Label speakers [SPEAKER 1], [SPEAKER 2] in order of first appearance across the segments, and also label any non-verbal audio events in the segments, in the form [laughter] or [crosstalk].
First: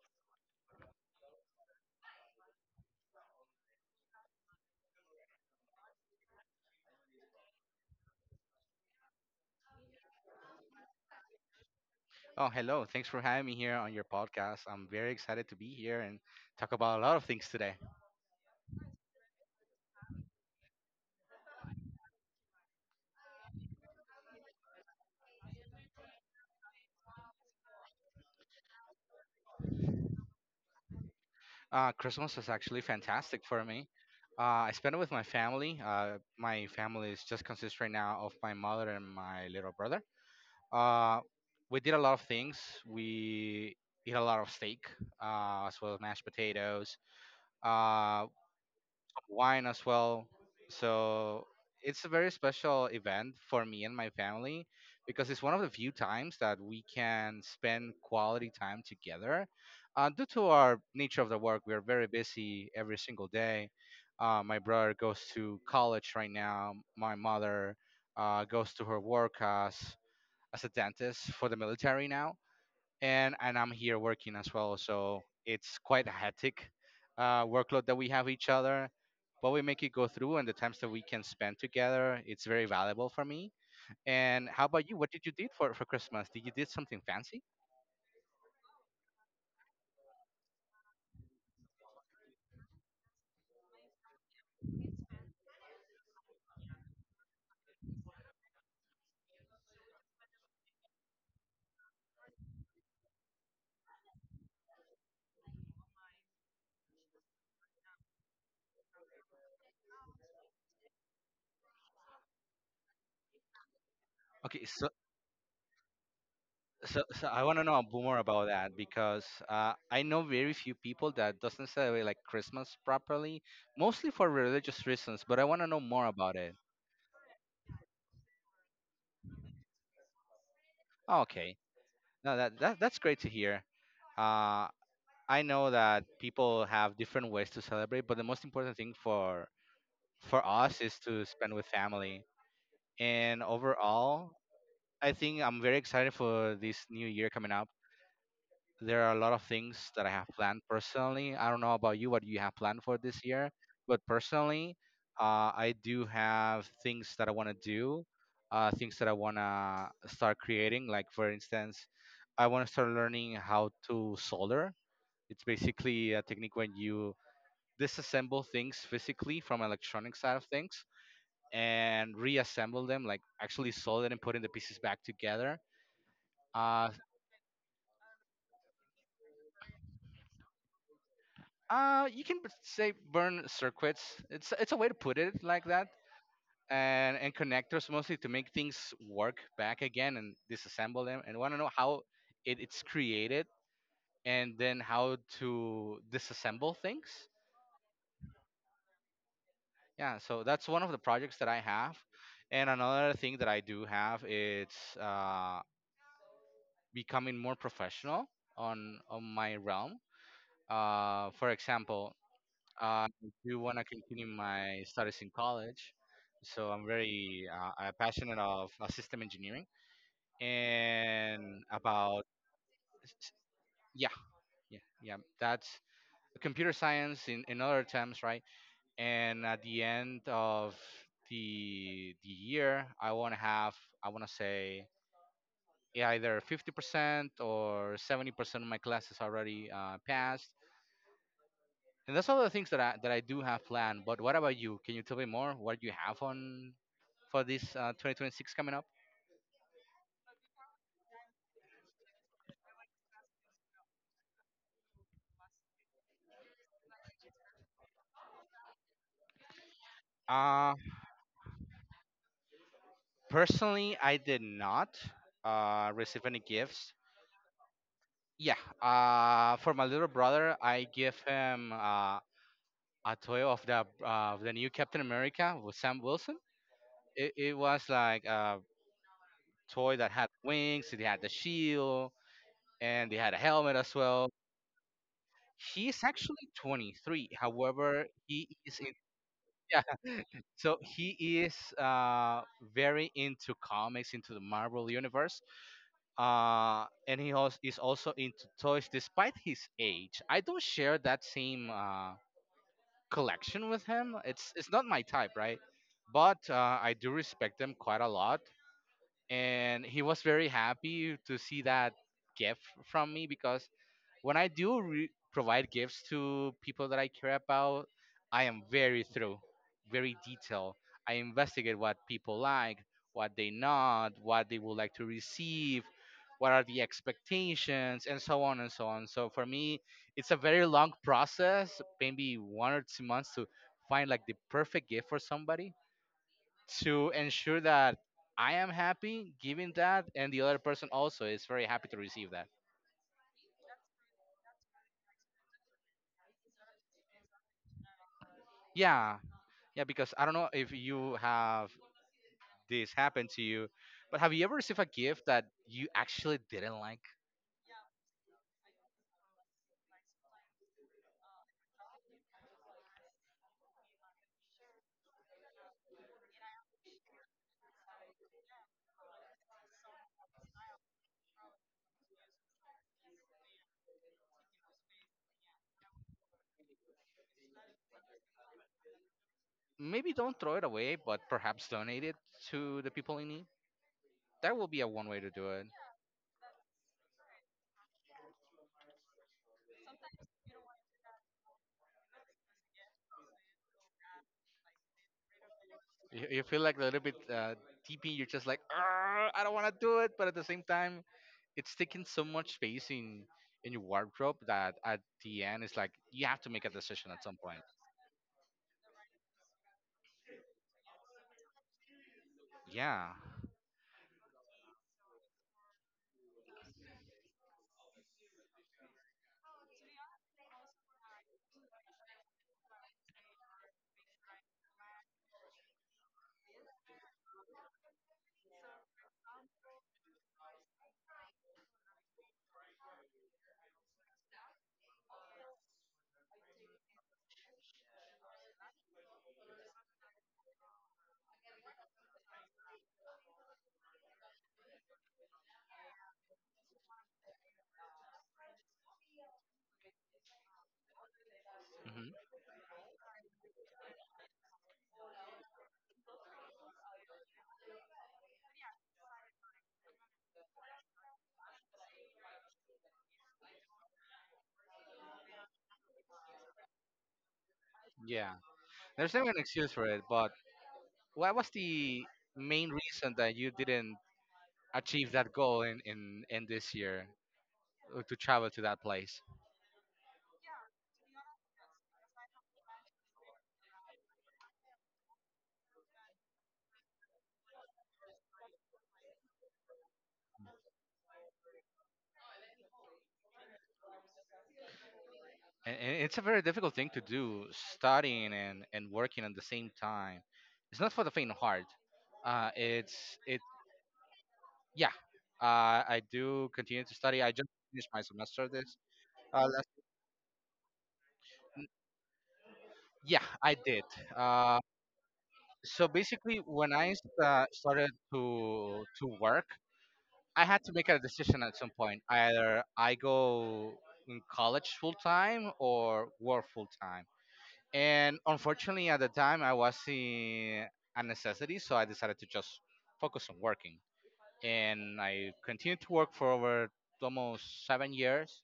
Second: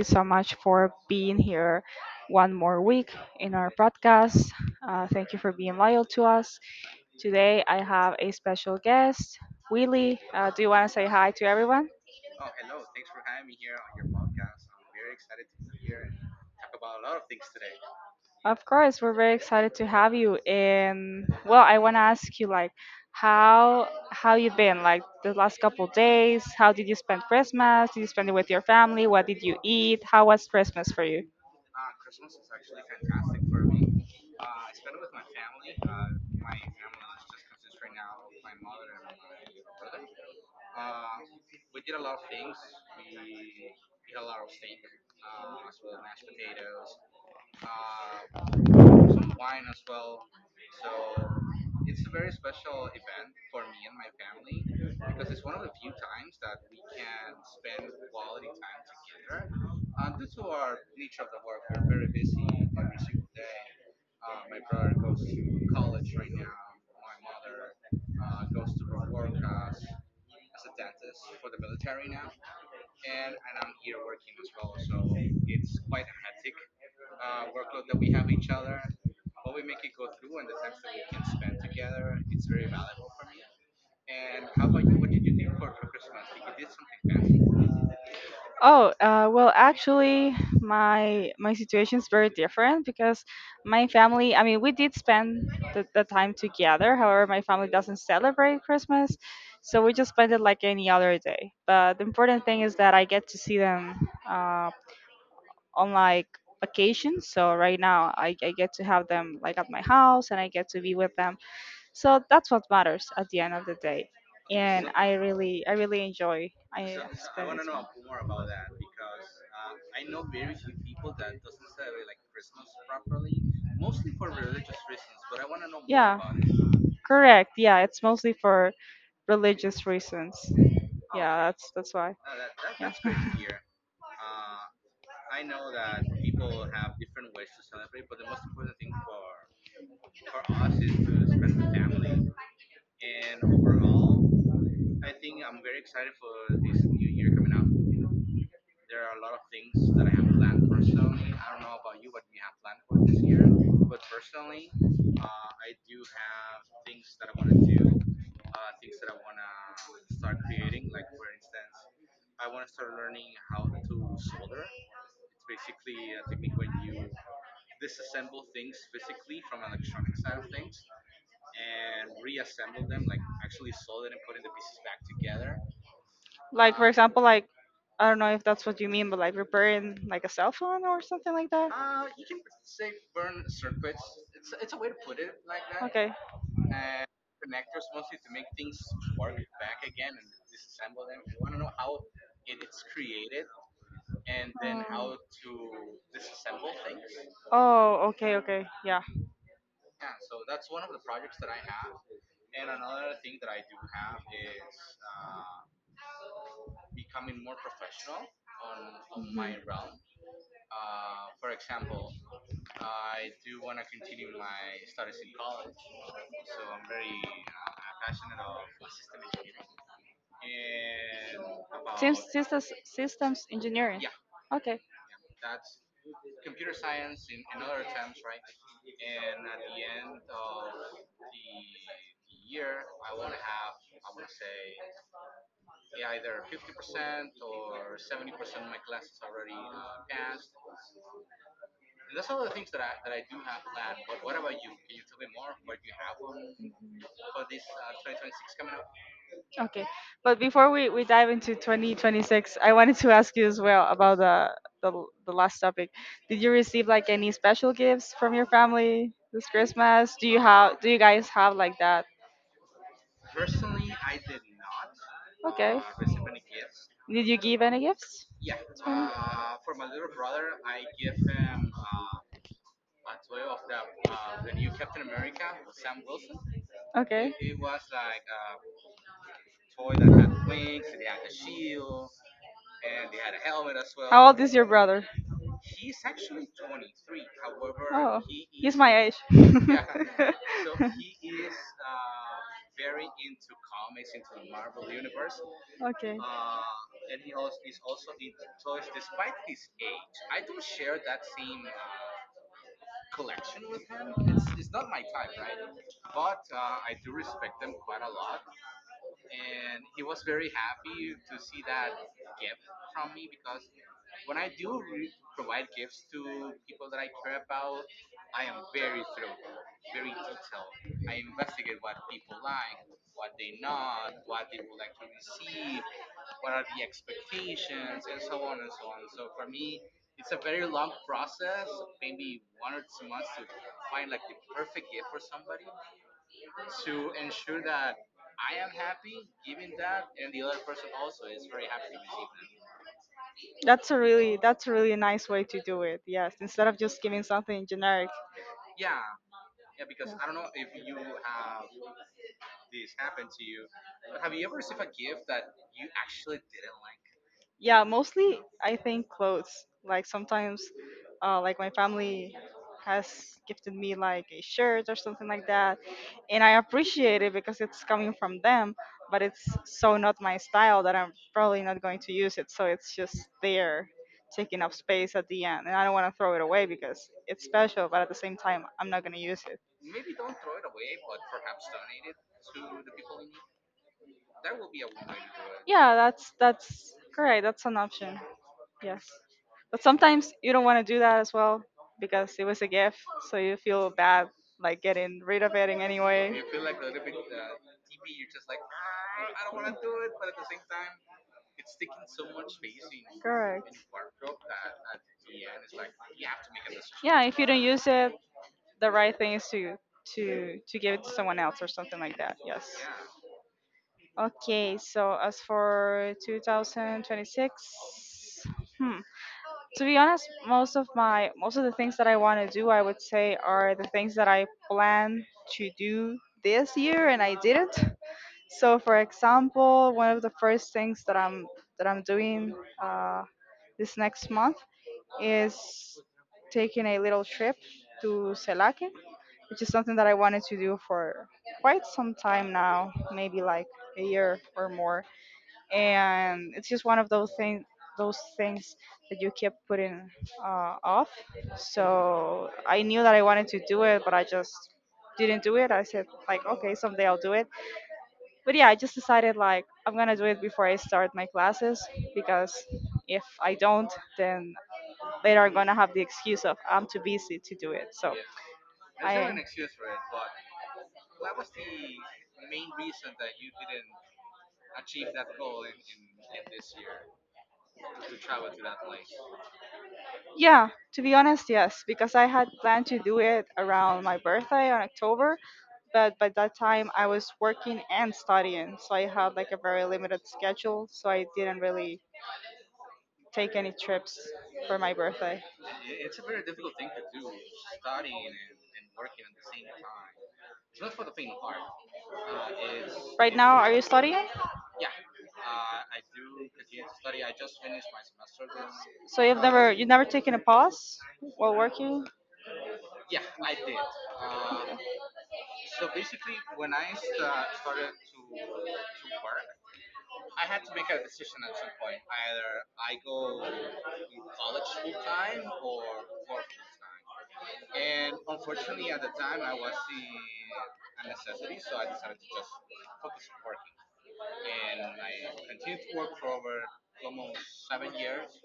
[SPEAKER 1] you so much for being here one more week in our podcast. Thank you for being loyal to us. Today, I have a special guest, Willie. Do you want to say hi to everyone?
[SPEAKER 2] Oh, hello. Thanks for having me here on your podcast. I'm very excited to be here and talk about a lot of things today.
[SPEAKER 1] Of course, we're very excited to have you. And well, I want to ask you, like, how you been? Like the last couple days, how did you spend Christmas? Did you spend it with your family? What did you eat? How was Christmas for you?
[SPEAKER 2] Christmas was actually fantastic for me. I spent it with my family. My family is just consists right now of my mother and my little brother. Uh, we did a lot of things. We eat a lot of steak, as well as mashed potatoes. Uh, Wine as well. So it's a very special event for me and my family because it's one of the few times that we can spend quality time together. Due to our nature of the work, we are very busy every single day. My brother goes to college right now. My mother goes to her work as a dentist for the military now and I'm here working as well. So it's quite a hectic workload that we have each other, but we make it go through, and the times that we can spend together, it's very valuable for me. And how about you? What did you did for Christmas? Did you did something fancy?
[SPEAKER 1] Oh, well, actually, my situation is very different because my family, I mean, we did spend the time together. However, my family doesn't celebrate Christmas, so we just spend it like any other day. But the important thing is that I get to see them on, like, vacation. So right now, I get to have them like at my house, and I get to be with them. So that's what matters at the end of the day,
[SPEAKER 2] Okay, so
[SPEAKER 1] and I really enjoy. I
[SPEAKER 2] so I want to know more about that because I know very few people that doesn't celebrate like Christmas properly, mostly for religious reasons. But I want to know more
[SPEAKER 1] Yeah,
[SPEAKER 2] about it.
[SPEAKER 1] correct. Yeah, it's mostly for religious reasons.
[SPEAKER 2] Oh,
[SPEAKER 1] Yeah,
[SPEAKER 2] okay,
[SPEAKER 1] that's why.
[SPEAKER 2] no, that's great to hear.
[SPEAKER 1] [laughs]
[SPEAKER 2] Uh, I know that people have different ways to celebrate, but the most important thing for us is to spend with family. And overall, I think I'm very excited for this new year coming up. There are a lot of things that I have planned personally. I don't know about you, what you have planned for this year, but personally, I do have things that I want to do, things that I want to start creating. Like for instance, I want to start learning how to solder. It's basically a technique when you disassemble things physically from electronic side of things and reassemble them, like actually solder and putting the pieces back together.
[SPEAKER 1] Like for
[SPEAKER 2] Uh,
[SPEAKER 1] example, like I don't know if that's what you mean, but like repairing like a cell phone or something like that.
[SPEAKER 2] you can say burn circuits. It's a way to put it like that.
[SPEAKER 1] Okay.
[SPEAKER 2] And connectors mostly to make things work back again and disassemble them. And want to know how it's created and then
[SPEAKER 1] Oh.
[SPEAKER 2] how to disassemble things.
[SPEAKER 1] Oh, okay, okay, yeah.
[SPEAKER 2] Yeah, so that's one of the projects that I have. And another thing that I do have it's. Becoming more professional on my
[SPEAKER 1] Mhm.
[SPEAKER 2] realm. For example, I do want to continue my studies in college, so I'm very passionate of system engineering and about
[SPEAKER 1] Systems, systems,
[SPEAKER 2] s- s-
[SPEAKER 1] systems engineering.
[SPEAKER 2] yeah,
[SPEAKER 1] Okay.
[SPEAKER 2] yeah. That's computer science in other terms, right? And at the end of the year, I want to say yeah, either 50% or 70% of my classes already passed. And that's all the things that I do have planned. But what about you? Can you tell me more? What you have on for this 2026 coming up?
[SPEAKER 1] Okay, but before we dive into 2026, I wanted to ask you as well about the last topic. Did you receive like any special gifts from your family this Christmas? Do you
[SPEAKER 2] Uh
[SPEAKER 1] have do you guys have like that?
[SPEAKER 2] Personally, I did not
[SPEAKER 1] Okay.
[SPEAKER 2] receive any gifts.
[SPEAKER 1] Did you give any gifts?
[SPEAKER 2] Yeah. For my little brother, I give him a toy of the new Captain America with Sam Wilson. It,
[SPEAKER 1] Okay.
[SPEAKER 2] it was like a toy that had wings. It had the shield and it had a helmet as
[SPEAKER 1] How
[SPEAKER 2] well.
[SPEAKER 1] old is your brother?
[SPEAKER 2] He's actually 23. However,
[SPEAKER 1] Oh,
[SPEAKER 2] he
[SPEAKER 1] he's
[SPEAKER 2] is in
[SPEAKER 1] my age. [laughs]
[SPEAKER 2] yeah. So he is very into comics, into the Marvel universe,
[SPEAKER 1] [laughs] Okay.
[SPEAKER 2] and he also is also into toys. Despite his age, I don't share that same collection with him. It's not my type, right? But I do respect him quite a lot, and he was very happy to see that gift from me because when I do provide gifts to people that I care about, I am very thorough, very detailed. I investigate what people like, what they not, what they would like to receive, what are the expectations, and so on and so on. So for me, it's a very long process, maybe 1 or 2 months to find like the perfect gift for somebody to ensure that I am happy giving that and the other person also is very happy to receive that.
[SPEAKER 1] That's a really nice way to do it. Yes, instead of just giving something generic,
[SPEAKER 2] Yeah, Yeah, because I don't know if you have this happen to you, but have you ever received a gift that you actually didn't like?
[SPEAKER 1] yeah. Mostly I think clothes, like sometimes like my family has gifted me like a shirt or something like that, and I appreciate it because it's coming from them, but it's so not my style that I'm probably not going to use it, so it's just there taking up space at the end, and I don't want to throw it away because it's special, but at the same time I'm not going to use it.
[SPEAKER 2] Maybe don't throw it away, but perhaps donate it to the people in need. That will be a one way to do it.
[SPEAKER 1] Yeah, that's correct, that's an option. Yes. But sometimes you don't want to do that as well because it was a gift, so you feel bad like getting rid of it in any
[SPEAKER 2] You
[SPEAKER 1] way.
[SPEAKER 2] feel like a little bit deep you're just like, "Arr, I don't want to do it, but at the same time, it's taking so much space in
[SPEAKER 1] Correct.
[SPEAKER 2] your wardrobe that at the end, it's like you have to make a decision
[SPEAKER 1] Yeah,
[SPEAKER 2] at some
[SPEAKER 1] if you
[SPEAKER 2] point.
[SPEAKER 1] don't use it, the right thing is to to give it to someone else or something like that. Yes.
[SPEAKER 2] Yeah,
[SPEAKER 1] Okay, so as for 2026, to be honest, most of my most of the things that I want to do, I would say, are the things that I plan to do this year and I didn't. So, for example, one of the first things that I'm doing uh, this next month is taking a little trip to Selake, which is something that I wanted to do for quite some time now, maybe like a year or more, and it's just one of those things that you keep putting off.
[SPEAKER 2] hmm,
[SPEAKER 1] So I knew that I wanted to do it, but I just didn't do it. I said like, okay, someday I'll do it, but yeah, I just decided like I'm gonna do it before I start my classes, because if I don't, then later I'm gonna have the excuse of I'm too busy to do it. so
[SPEAKER 2] yeah.
[SPEAKER 1] i
[SPEAKER 2] There's never an excuse for it, but what was the main reason that you didn't achieve that goal in this year to travel to that place?
[SPEAKER 1] Yeah, to be honest, yes, because I had planned to do it around my birthday on October, but by that time I was working and studying, so I had like a very limited schedule, so I didn't really take any trips for my birthday.
[SPEAKER 2] And it's a very difficult thing to do, studying and working at the same time. It's not for the faint of heart. It's
[SPEAKER 1] Right
[SPEAKER 2] it
[SPEAKER 1] now, are you studying?
[SPEAKER 2] yeah. I do continue to study. I just finished my semester this
[SPEAKER 1] So you've
[SPEAKER 2] last.
[SPEAKER 1] never you've never taken a pause while working?
[SPEAKER 2] Yeah, I did. Uh, so basically, when I started to work, I had to make a decision at some point. Either I go in college full time or work full time. And unfortunately, at the time, I was in a necessity, so I decided to just focus on working. And I continued to work for over almost 7 years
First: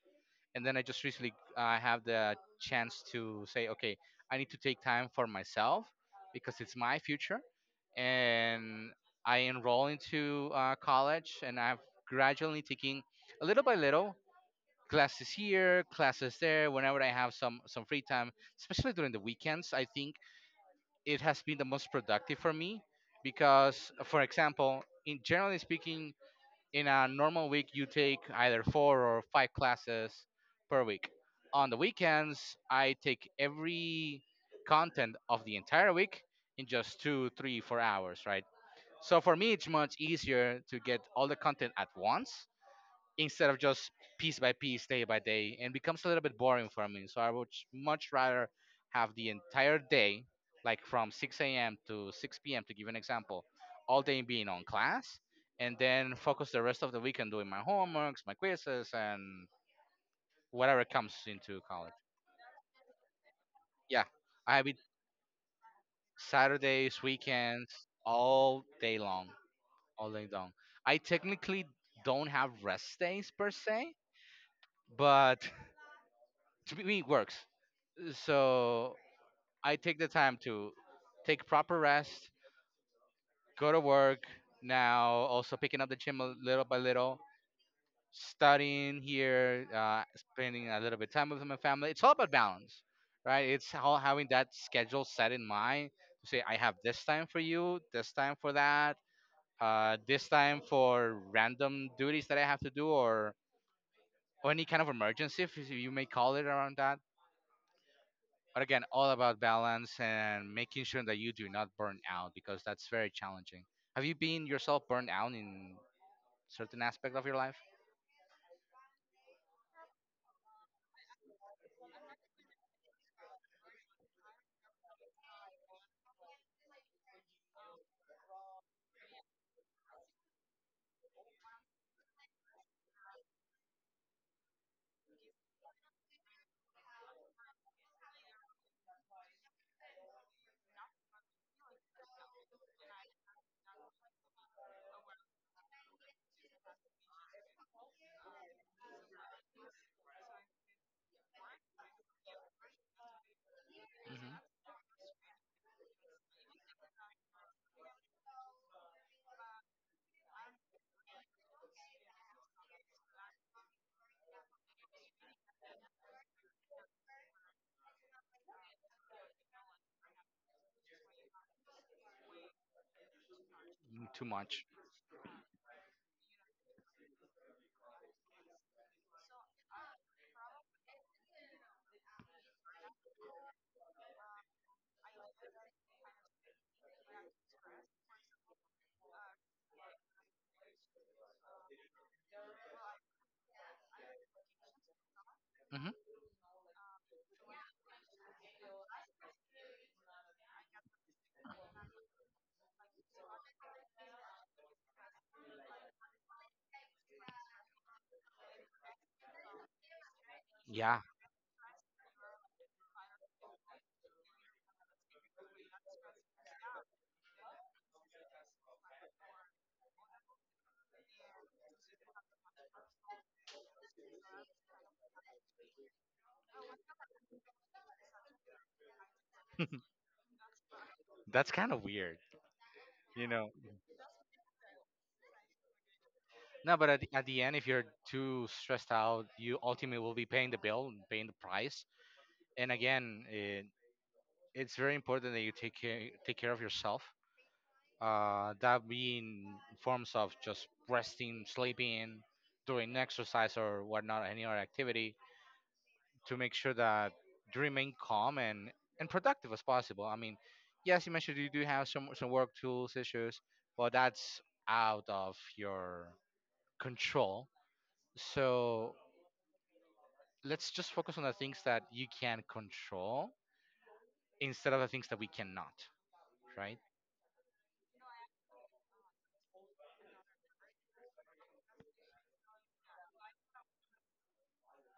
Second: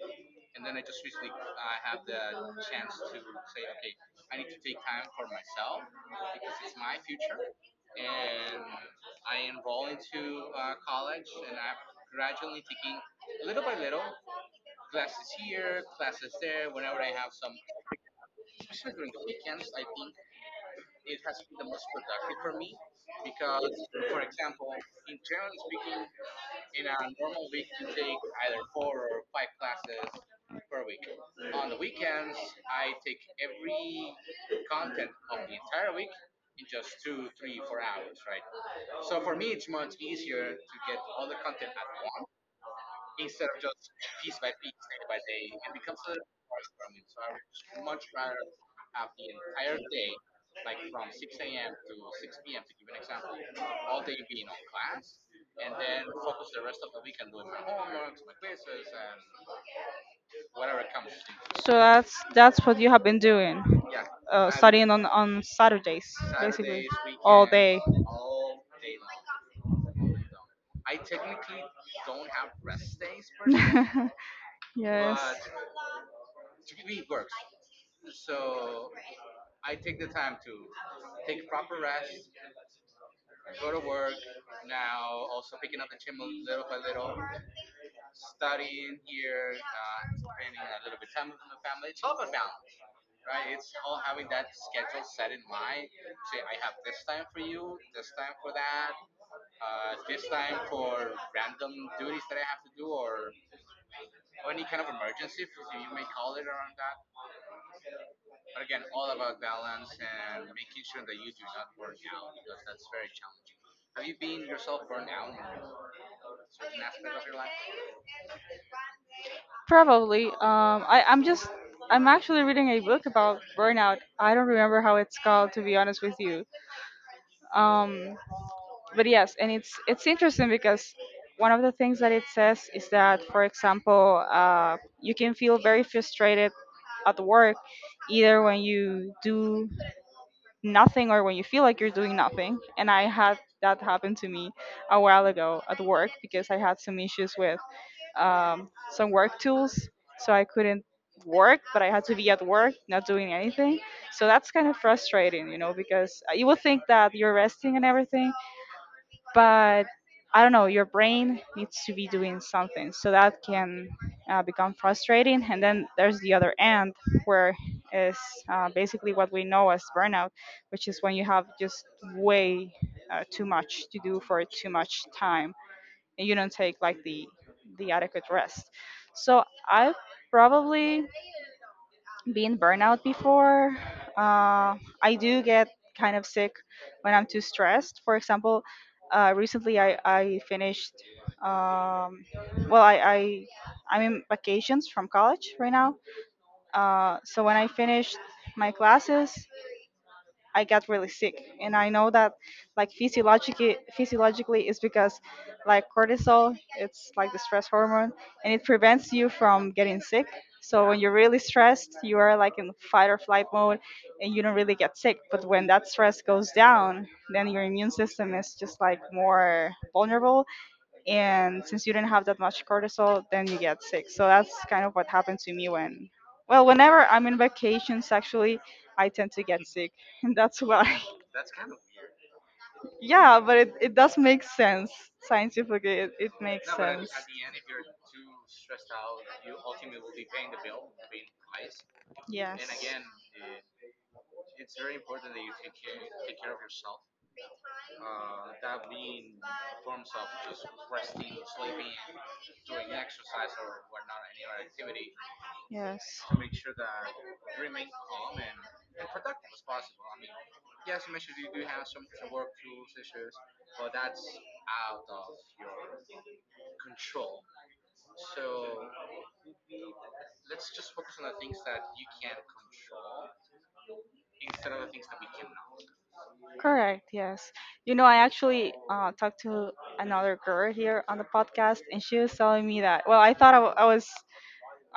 [SPEAKER 2] and then I just recently have the chance to say, okay, I need to take time for myself because it's my future, and I enroll into college, and I've gradually taking a little by little classes here, classes there. Whenever I have some free time, especially during the weekends, I think it has been the most productive for me because, for example, in generally speaking, in a normal week you take either four or five classes per week. On the weekends I take every content of the entire week in just 2 3 4 hours, right? So for me it's much easier to get all the content at once instead of just piece by piece, day by day, and becomes a little bit boring for me. So I would much rather have the entire day, like from 6 a.m. to 6 p.m. to give an example, all day being on class, and then focus the rest of the week on doing my homeworks, my quizzes, and whatever comes into
[SPEAKER 1] So
[SPEAKER 2] college.
[SPEAKER 1] that's what you have been doing,
[SPEAKER 2] Yeah, I have it
[SPEAKER 1] studying on Saturdays, basically
[SPEAKER 2] Saturdays,
[SPEAKER 1] all day.
[SPEAKER 2] weekends, all day long, all day long. I technically don't have rest days per se,
[SPEAKER 1] [laughs] Yes,
[SPEAKER 2] but [laughs] to me it works. So I take the time to take proper rest, go to work now, also picking up the gym a little by little, studying here, spending a little bit of time with my family. It's all about balance, right? It's how having that schedule set in mind to say, I have this time for you, this time for that, this time for random duties that I have to do or any kind of emergency, if you may call it around that. But again, all about balance and making sure that you do not burn out because that's very challenging. Have you been yourself burned out in certain aspect of your life?
[SPEAKER 1] probably. I'm just I'm actually reading a book about burnout. I don't remember how it's called, to be honest with you. Um, but yes, and it's interesting because one of the things that it says is that, for example, you can feel very frustrated at work either when you do nothing or when you feel like you're doing nothing. And I had that happen to me a while ago at work because I had some issues with some work tools, so I couldn't work, but I had to be at work, not doing anything. So
[SPEAKER 2] Hmm.
[SPEAKER 1] that's kind of frustrating, you know, because you will think that you're resting and everything, but I don't know, your brain needs to be doing something. So that can become frustrating. And then there's the other end, where is basically what we know as burnout, which is when you have just way too much to do
[SPEAKER 2] Too
[SPEAKER 1] for
[SPEAKER 2] much.
[SPEAKER 1] too much time, and you don't take like the adequate rest. So I've probably been burnout before. Uh, I do get kind of sick when I'm too stressed. For example, recently I finished. Um, well, I I'm in vacations from college right
[SPEAKER 2] Hmm.
[SPEAKER 1] now. So when I finished my classes, I got really sick, and I know that, like, physiologically, it's because like cortisol, it's like the stress hormone, and it prevents you from getting sick. So
[SPEAKER 2] Yeah,
[SPEAKER 1] when you're really stressed, you are like in fight or flight mode, and you don't really get sick. But when that stress goes down, then your immune system is just like more vulnerable, and since you did not have that much cortisol, then you get sick. So that's kind of what happened to me when, well, whenever I'm in vacations actually, I tend to get sick. [laughs] And that's why
[SPEAKER 2] that's kind of weird.
[SPEAKER 1] [laughs] yeah, but it does make sense. Scientifically, it makes
[SPEAKER 2] No, but
[SPEAKER 1] sense.
[SPEAKER 2] at the end, if you're too stressed out, you ultimately will be paying the bill, and paying the price.
[SPEAKER 1] Yes.
[SPEAKER 2] And again, it's very important that you take care of yourself. That being forms of just resting, sleeping, doing exercise or whatnot, any other activity
[SPEAKER 1] Yes,
[SPEAKER 2] to make sure that you remain calm and productive as possible. I mean, yes, you mentioned you do have some work tools issues, but that's out of your control. So let's just focus on the things that you can control instead of the things that we cannot, right?
[SPEAKER 1] correct, yes. You know, I actually talked to another girl here on the podcast, and she was telling me that, well,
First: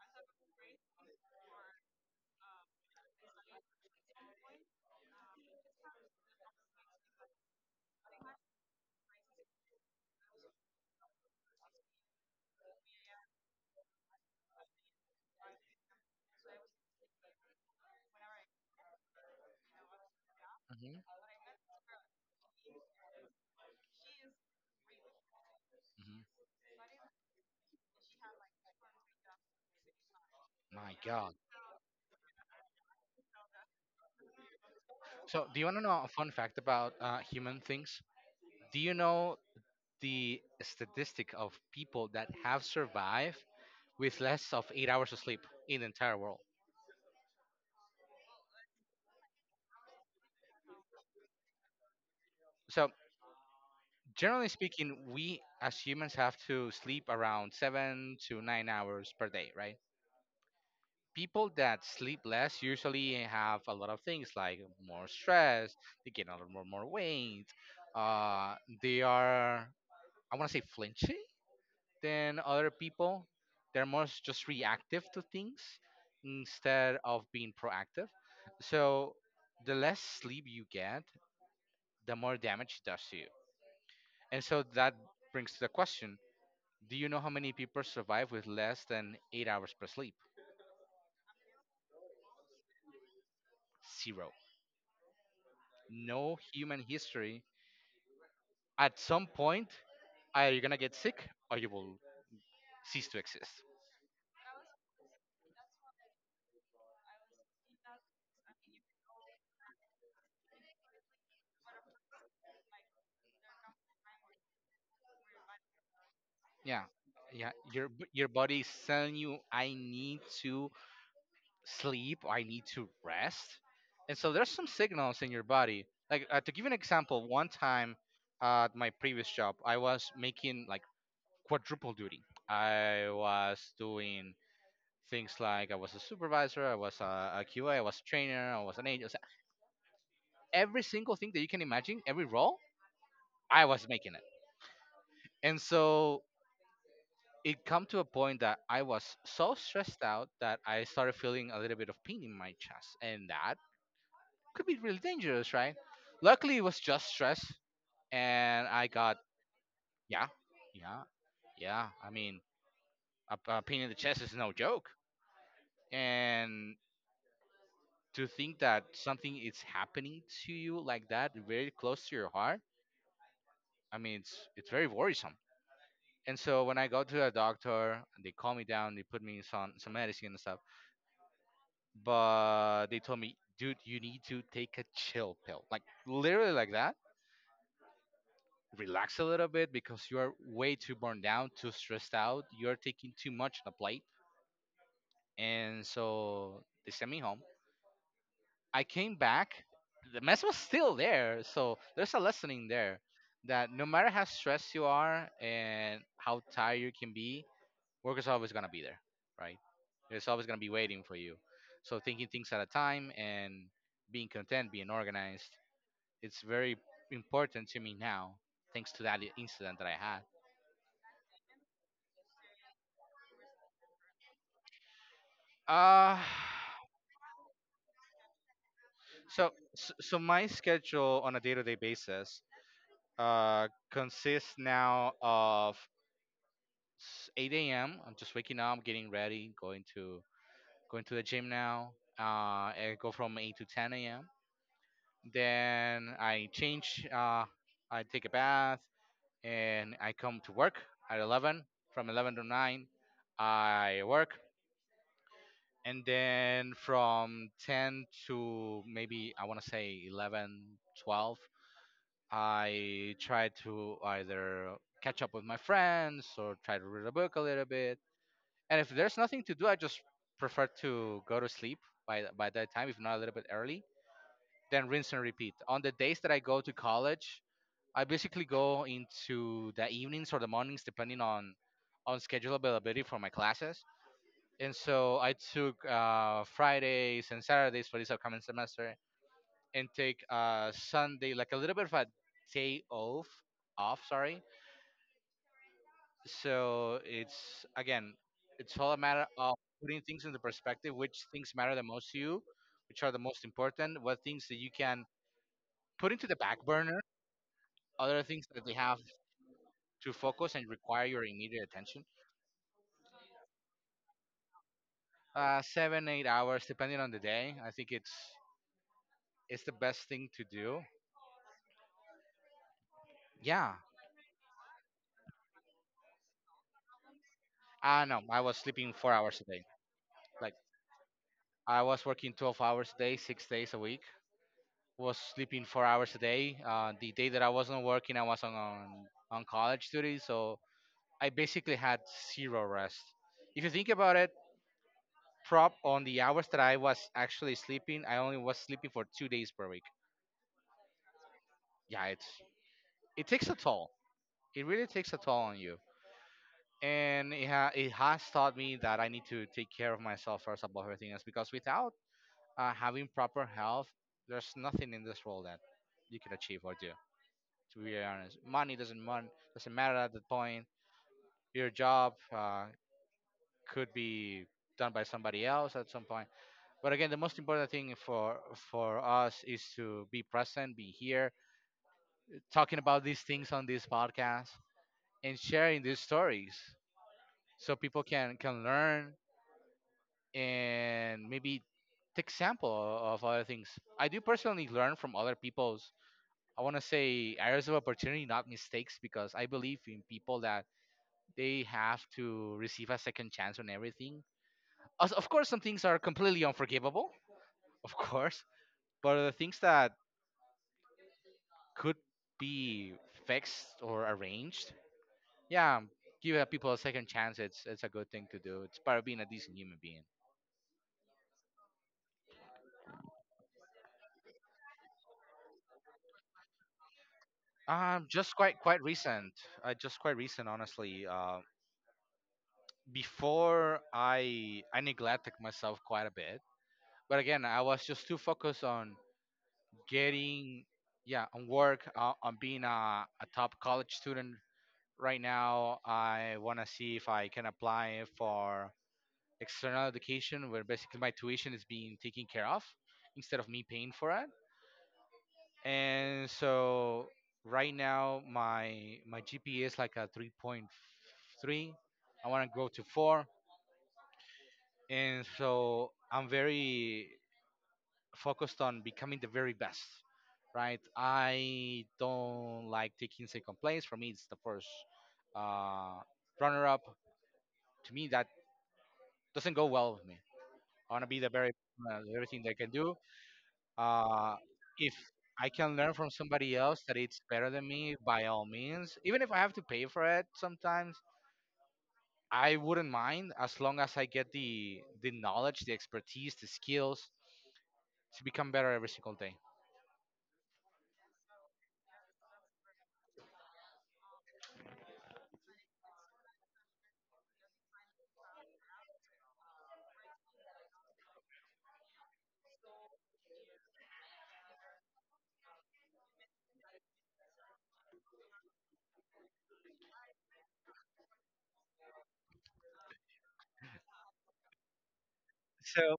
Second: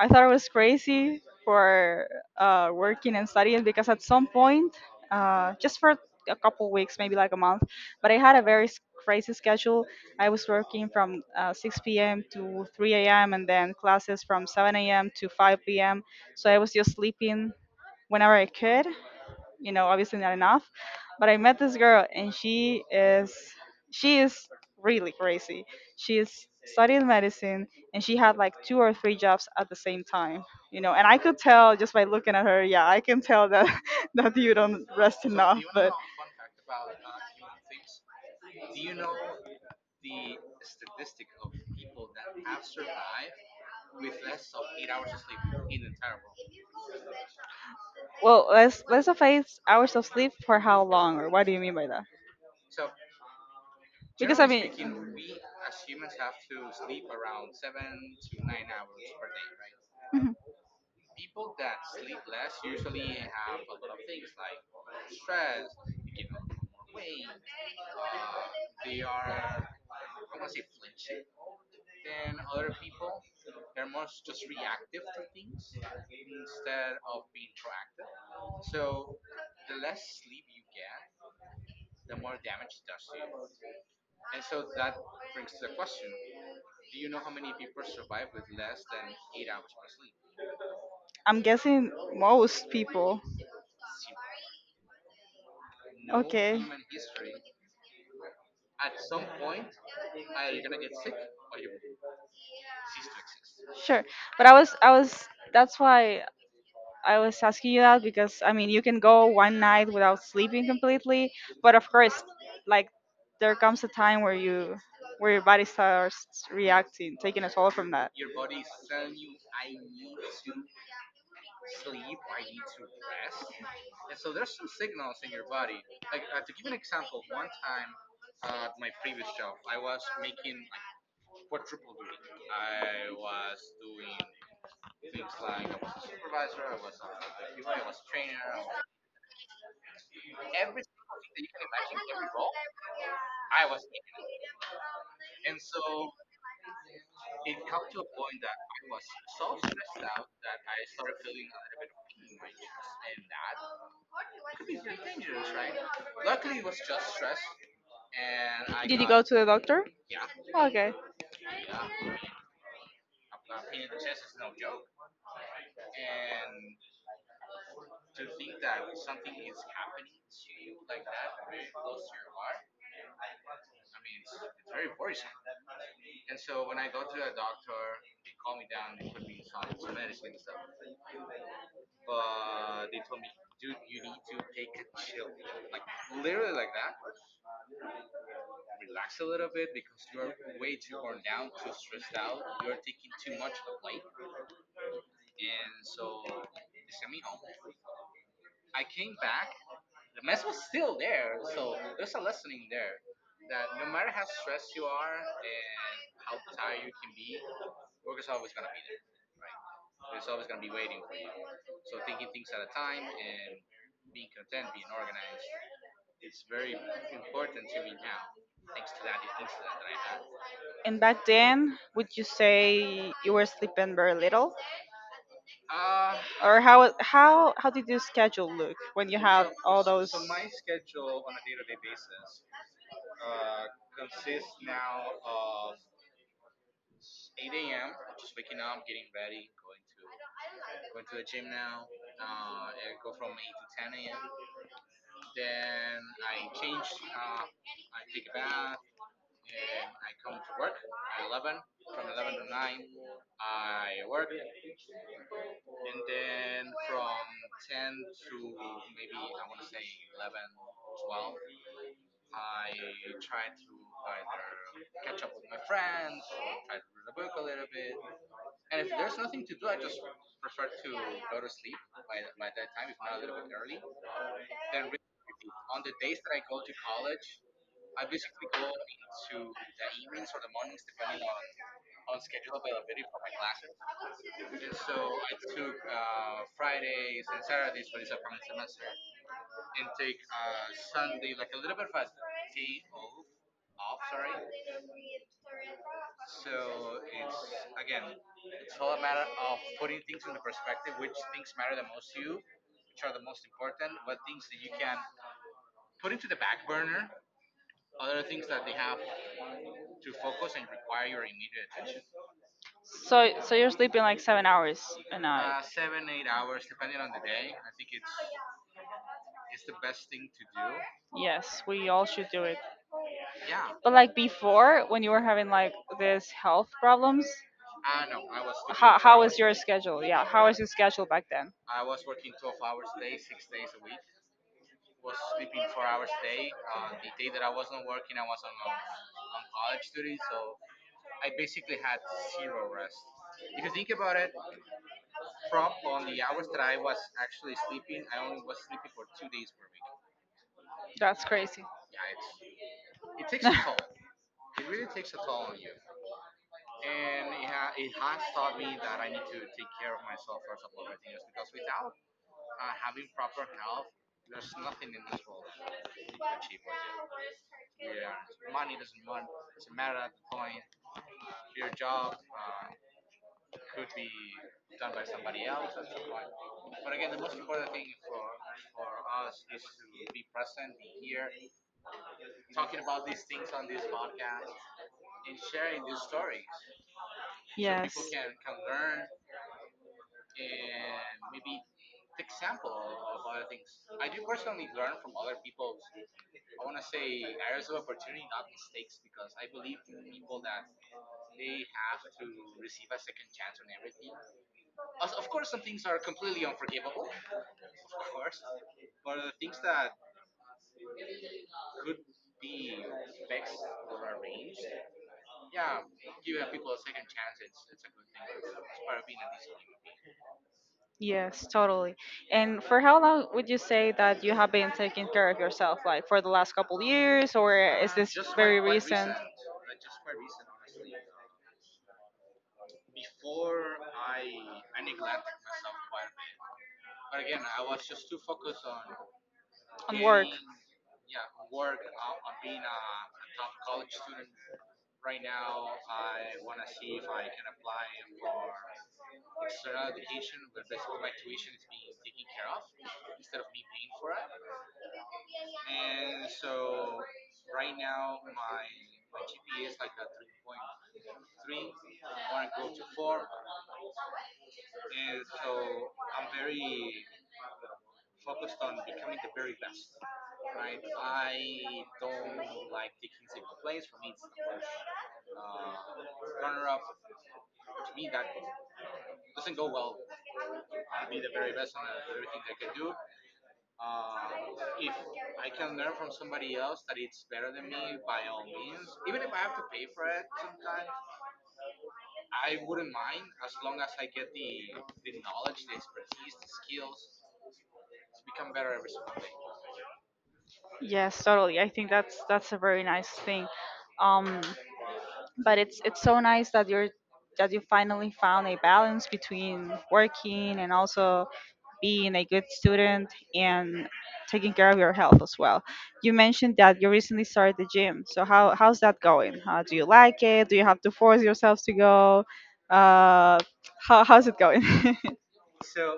[SPEAKER 1] I thought I was crazy for working and studying, because at some point, just for a couple weeks, maybe like a month, but I had a very crazy schedule. I was working from 6 p.m. to 3 a.m., and then classes from 7 a.m. to 5 p.m. So I was just sleeping whenever I could, you know, obviously not enough.
[SPEAKER 2] Hmm.
[SPEAKER 1] But I met this girl, and she is really crazy. She
[SPEAKER 2] Hmm.
[SPEAKER 1] is studying medicine, and she had like two or three jobs at the same time, you know,
[SPEAKER 2] My
[SPEAKER 1] and I
[SPEAKER 2] God.
[SPEAKER 1] could tell just by looking at her. Yeah, I can tell that [laughs] that you don't rest
[SPEAKER 2] So, do
[SPEAKER 1] enough.
[SPEAKER 2] you want to
[SPEAKER 1] But
[SPEAKER 2] know a fun fact about human things? Do you know the statistic of people that have survived with less of 8 hours of sleep in the entire world?
[SPEAKER 1] well, let's define hours of sleep. For how long, or what do you mean by that?
[SPEAKER 2] So
[SPEAKER 1] Because I
[SPEAKER 2] generally
[SPEAKER 1] mean,
[SPEAKER 2] speaking, we as humans have to sleep around 7 to 9 hours per day, right?
[SPEAKER 1] mhm.
[SPEAKER 2] People that sleep less usually have a lot of things like more stress, they gain a lot more, more weight, uh, they are, I want to say, flinchy than other people. They're more just reactive to things instead of being proactive. So the less sleep you get, the more damage it does to you. And so that brings to the question. Do you know how many people survive with less than 8 hours per sleep?
[SPEAKER 1] [laughs] I'm guessing most people.
[SPEAKER 2] Zero. No
[SPEAKER 1] Okay.
[SPEAKER 2] human history. At some point, either you're gonna get sick or you will cease to exist.
[SPEAKER 1] Sure. But I was that's why I was asking you that, because I mean you can go one night without sleeping completely, but of course, like, there comes a time where you where your body starts
[SPEAKER 2] Yeah,
[SPEAKER 1] reacting, taking a
[SPEAKER 2] yeah.
[SPEAKER 1] toll
[SPEAKER 2] Your
[SPEAKER 1] from that.
[SPEAKER 2] your body is telling you, I need to sleep. I need to rest. And so there's some signals in your body. Like to give you an example, one time at my previous job, I was making like quadruple duty. I was doing things like I was a supervisor, I was a QA, I was a trainer, I was an agent. So every single thing that you can imagine, every role, I was making it. And so it come to a point that I was so stressed out that I started feeling a little bit of pain in my chest, and that could be really dangerous, right? Luckily, it was just stress, and I
[SPEAKER 1] Did you
[SPEAKER 2] got
[SPEAKER 1] go to the doctor?
[SPEAKER 2] yeah,
[SPEAKER 1] Okay.
[SPEAKER 2] yeah, yeah. I mean, a pain in the chest is no joke, and to think that something is happening to you like that very close to your heart, I mean it's very worrisome. And so when I go to a doctor, they calm me down, they put me in some medicine and stuff, but they told me, dude, you need to take a chill pill, like literally like that. Relax a little bit, because you are way too burned down, too stressed out, you're taking too much on the plate. And so they sent me home, I came back, the mess was still there. So there's a lesson in there that no matter how stressed you are and how tired you can be, work is always gonna be there, right? It's always gonna be waiting for you. So thinking things at a time and being content, being organized, it's very important to me now, thanks to that incident that I had.
[SPEAKER 1] And back then, would you say you were sleeping very little,
[SPEAKER 2] Uh
[SPEAKER 1] or how did your schedule look when
[SPEAKER 2] [sighs]
[SPEAKER 1] you had
[SPEAKER 2] so
[SPEAKER 1] all
[SPEAKER 2] so
[SPEAKER 1] those?
[SPEAKER 2] so my schedule on a day-to-day basis consists now of 8 a.m. I'm just waking up, getting ready, going to going to the gym now. I go from 8 to 10 a.m. Then I change. I take a bath and I come to work at 11. From 11 to 9, I work, and then from 10 to maybe I want to say 11, 12, I try to either catch up with my friends or try to read a book a little bit. And if there's nothing to do, I just prefer to go to sleep by by that time, if not a little bit early. Then rinse and repeat. On the days that I go to college, I basically go into the evenings or the mornings, depending on schedule availability for my classes. And so I took Fridays and Saturdays for this upcoming semester, and take Sunday like a little bit of a day off off. Sorry. So it's again, it's all a matter of putting things into perspective, which things matter the most to you, which are the most important, what things that you can put into the back burner, other things that they have to focus and require your immediate attention.
[SPEAKER 1] So so you're sleeping like 7 hours a night.
[SPEAKER 2] Seven, 8 hours, depending on the day. I think it's the best thing to do.
[SPEAKER 1] Yes, we all should do it.
[SPEAKER 2] Yeah.
[SPEAKER 1] But like before, when you were having like this health problems,
[SPEAKER 2] I
[SPEAKER 1] ah no,
[SPEAKER 2] know. I was sleeping
[SPEAKER 1] how
[SPEAKER 2] four
[SPEAKER 1] throughout. Was terrible.
[SPEAKER 2] hours a
[SPEAKER 1] Your
[SPEAKER 2] day.
[SPEAKER 1] schedule? Yeah, how
[SPEAKER 2] Like,
[SPEAKER 1] was your schedule back then?
[SPEAKER 2] I was working 12 hours a day, 6 days a week. Was sleeping 4 hours a day. The day that I wasn't working, I was on, on college duty, so I basically had zero rest. If you think about it, prop on the hours that I was actually sleeping, I only was sleeping for 2 days per week.
[SPEAKER 1] That's crazy.
[SPEAKER 2] Yeah, it's it takes a toll.
[SPEAKER 1] [laughs]
[SPEAKER 2] It really takes a toll on you, and it it has taught me that I need to take care of myself first above everything else. Because without having proper health, there's nothing in this world that you can achieve or do. To be honest. Money doesn't doesn't matter at that point. Your job could be done by somebody else at some point. But again, the most important thing for us is to be present, be here, talking about these things on this podcast, and sharing these stories
[SPEAKER 1] people
[SPEAKER 2] so
[SPEAKER 1] yes.
[SPEAKER 2] people
[SPEAKER 1] people
[SPEAKER 2] can learn and maybe take sample of other things. I do personally learn from other people's, I want to say, areas of opportunity, not mistakes, because I believe in people that they have to receive a second chance on everything. Of course, some things are completely unforgivable, of course, but the things that could be fixed or arranged, yeah, give people a second chance. It's a good thing to do. It's part of being a decent human being.
[SPEAKER 1] Yes, totally. And for how long would you say that you have been taking care of yourself? Like for the last couple years, or is this just
[SPEAKER 2] Just
[SPEAKER 1] quite
[SPEAKER 2] quite
[SPEAKER 1] very quite
[SPEAKER 2] quite
[SPEAKER 1] recent? Recent.
[SPEAKER 2] recent. Just quite recent, honestly. Before I neglected myself quite a bit, but again, I was just too focused on
[SPEAKER 1] On work?
[SPEAKER 2] getting, yeah, on work on being a top college student. Right now I want to see if I can apply for external education where basically my tuition is being taken care of instead of me paying for it. And so right now my GPA is like a 3.3. I want to go to 4, and so I'm very focused on becoming the very best, right? I don't like taking second place. For me, it's the first uh, runner up. To me, that doesn't go well with me. I want to be the very everything that I can do. Uh, if I can learn from somebody else that it's better than me, by all means, even if I have to pay for it sometimes, I wouldn't mind as long as I get the knowledge, the expertise, the skills to become better every single day.
[SPEAKER 1] Yes, totally. I think that's a very nice thing. Um, but it's so nice that you finally found a balance between working and also being a good student, and taking care of your health as well. You mentioned that you recently started the gym. So how's that going? Do you like it? Do you have to force yourself to go? Uh, how's it going?
[SPEAKER 2] So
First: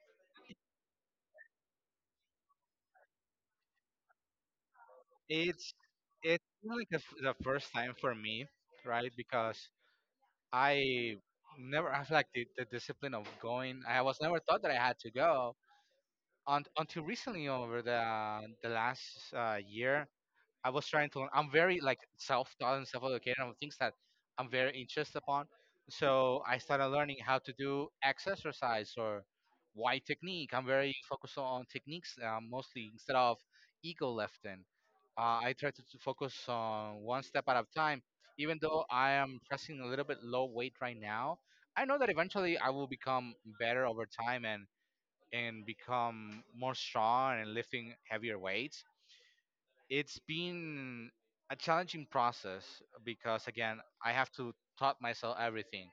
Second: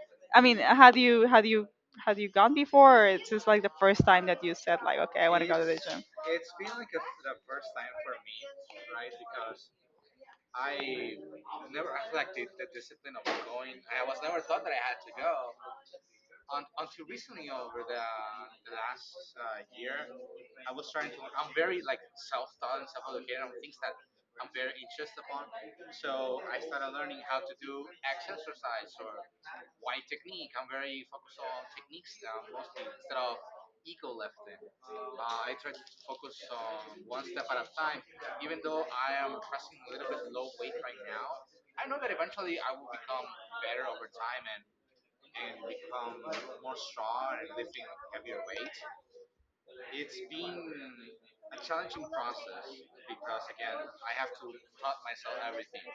[SPEAKER 1] [laughs] I mean, had you gone before? Or it's just like the first time that you said like, okay, I want to go to the
[SPEAKER 2] It's
[SPEAKER 1] gym.
[SPEAKER 2] it's like the, the first time for me, right? Because I never have like the discipline of going. I was never thought that I had to go until recently over the last year. I was trying to learn. I'm very like self-taught and self-educated on things that I'm very interested upon. So I started learning how to do X exercise or Y technique. I'm very focused on techniques mostly instead of ego lifting. I try to focus on one step at a time. Even though I am pressing a little bit low weight right now, I know that eventually I will become better over time and become more strong and lifting heavier weights. It's been a challenging process because again I have to taught myself everything.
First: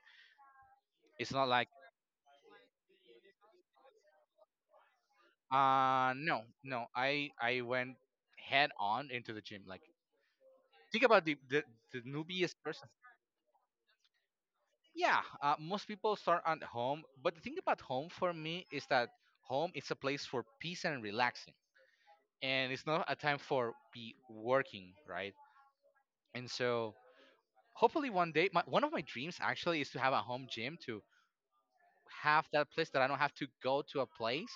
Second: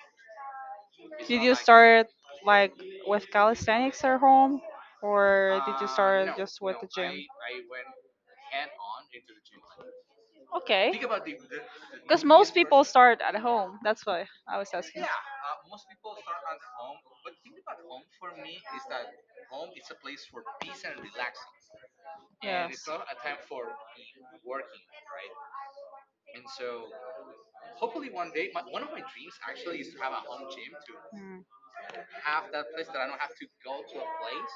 [SPEAKER 2] It's
[SPEAKER 1] Did
[SPEAKER 2] not
[SPEAKER 1] you
[SPEAKER 2] like
[SPEAKER 1] start like with calisthenics at home, or did you
[SPEAKER 2] uh,
[SPEAKER 1] start
[SPEAKER 2] no
[SPEAKER 1] just with
[SPEAKER 2] no
[SPEAKER 1] the gym?
[SPEAKER 2] I went head on into the gym, like
[SPEAKER 1] Okay,
[SPEAKER 2] think about the
[SPEAKER 1] because most
[SPEAKER 2] newbiest
[SPEAKER 1] people
[SPEAKER 2] person.
[SPEAKER 1] start at home. That's why I was asking.
[SPEAKER 2] Yeah most people start at home, but the thing about home for me is that home is a place for peace and relaxing, and
[SPEAKER 1] Yes.
[SPEAKER 2] it's not a time for be working, right? And so hopefully one day my, one of my dreams actually is to have a home gym to
[SPEAKER 1] Mm.
[SPEAKER 2] have that place that I don't have to go to a place,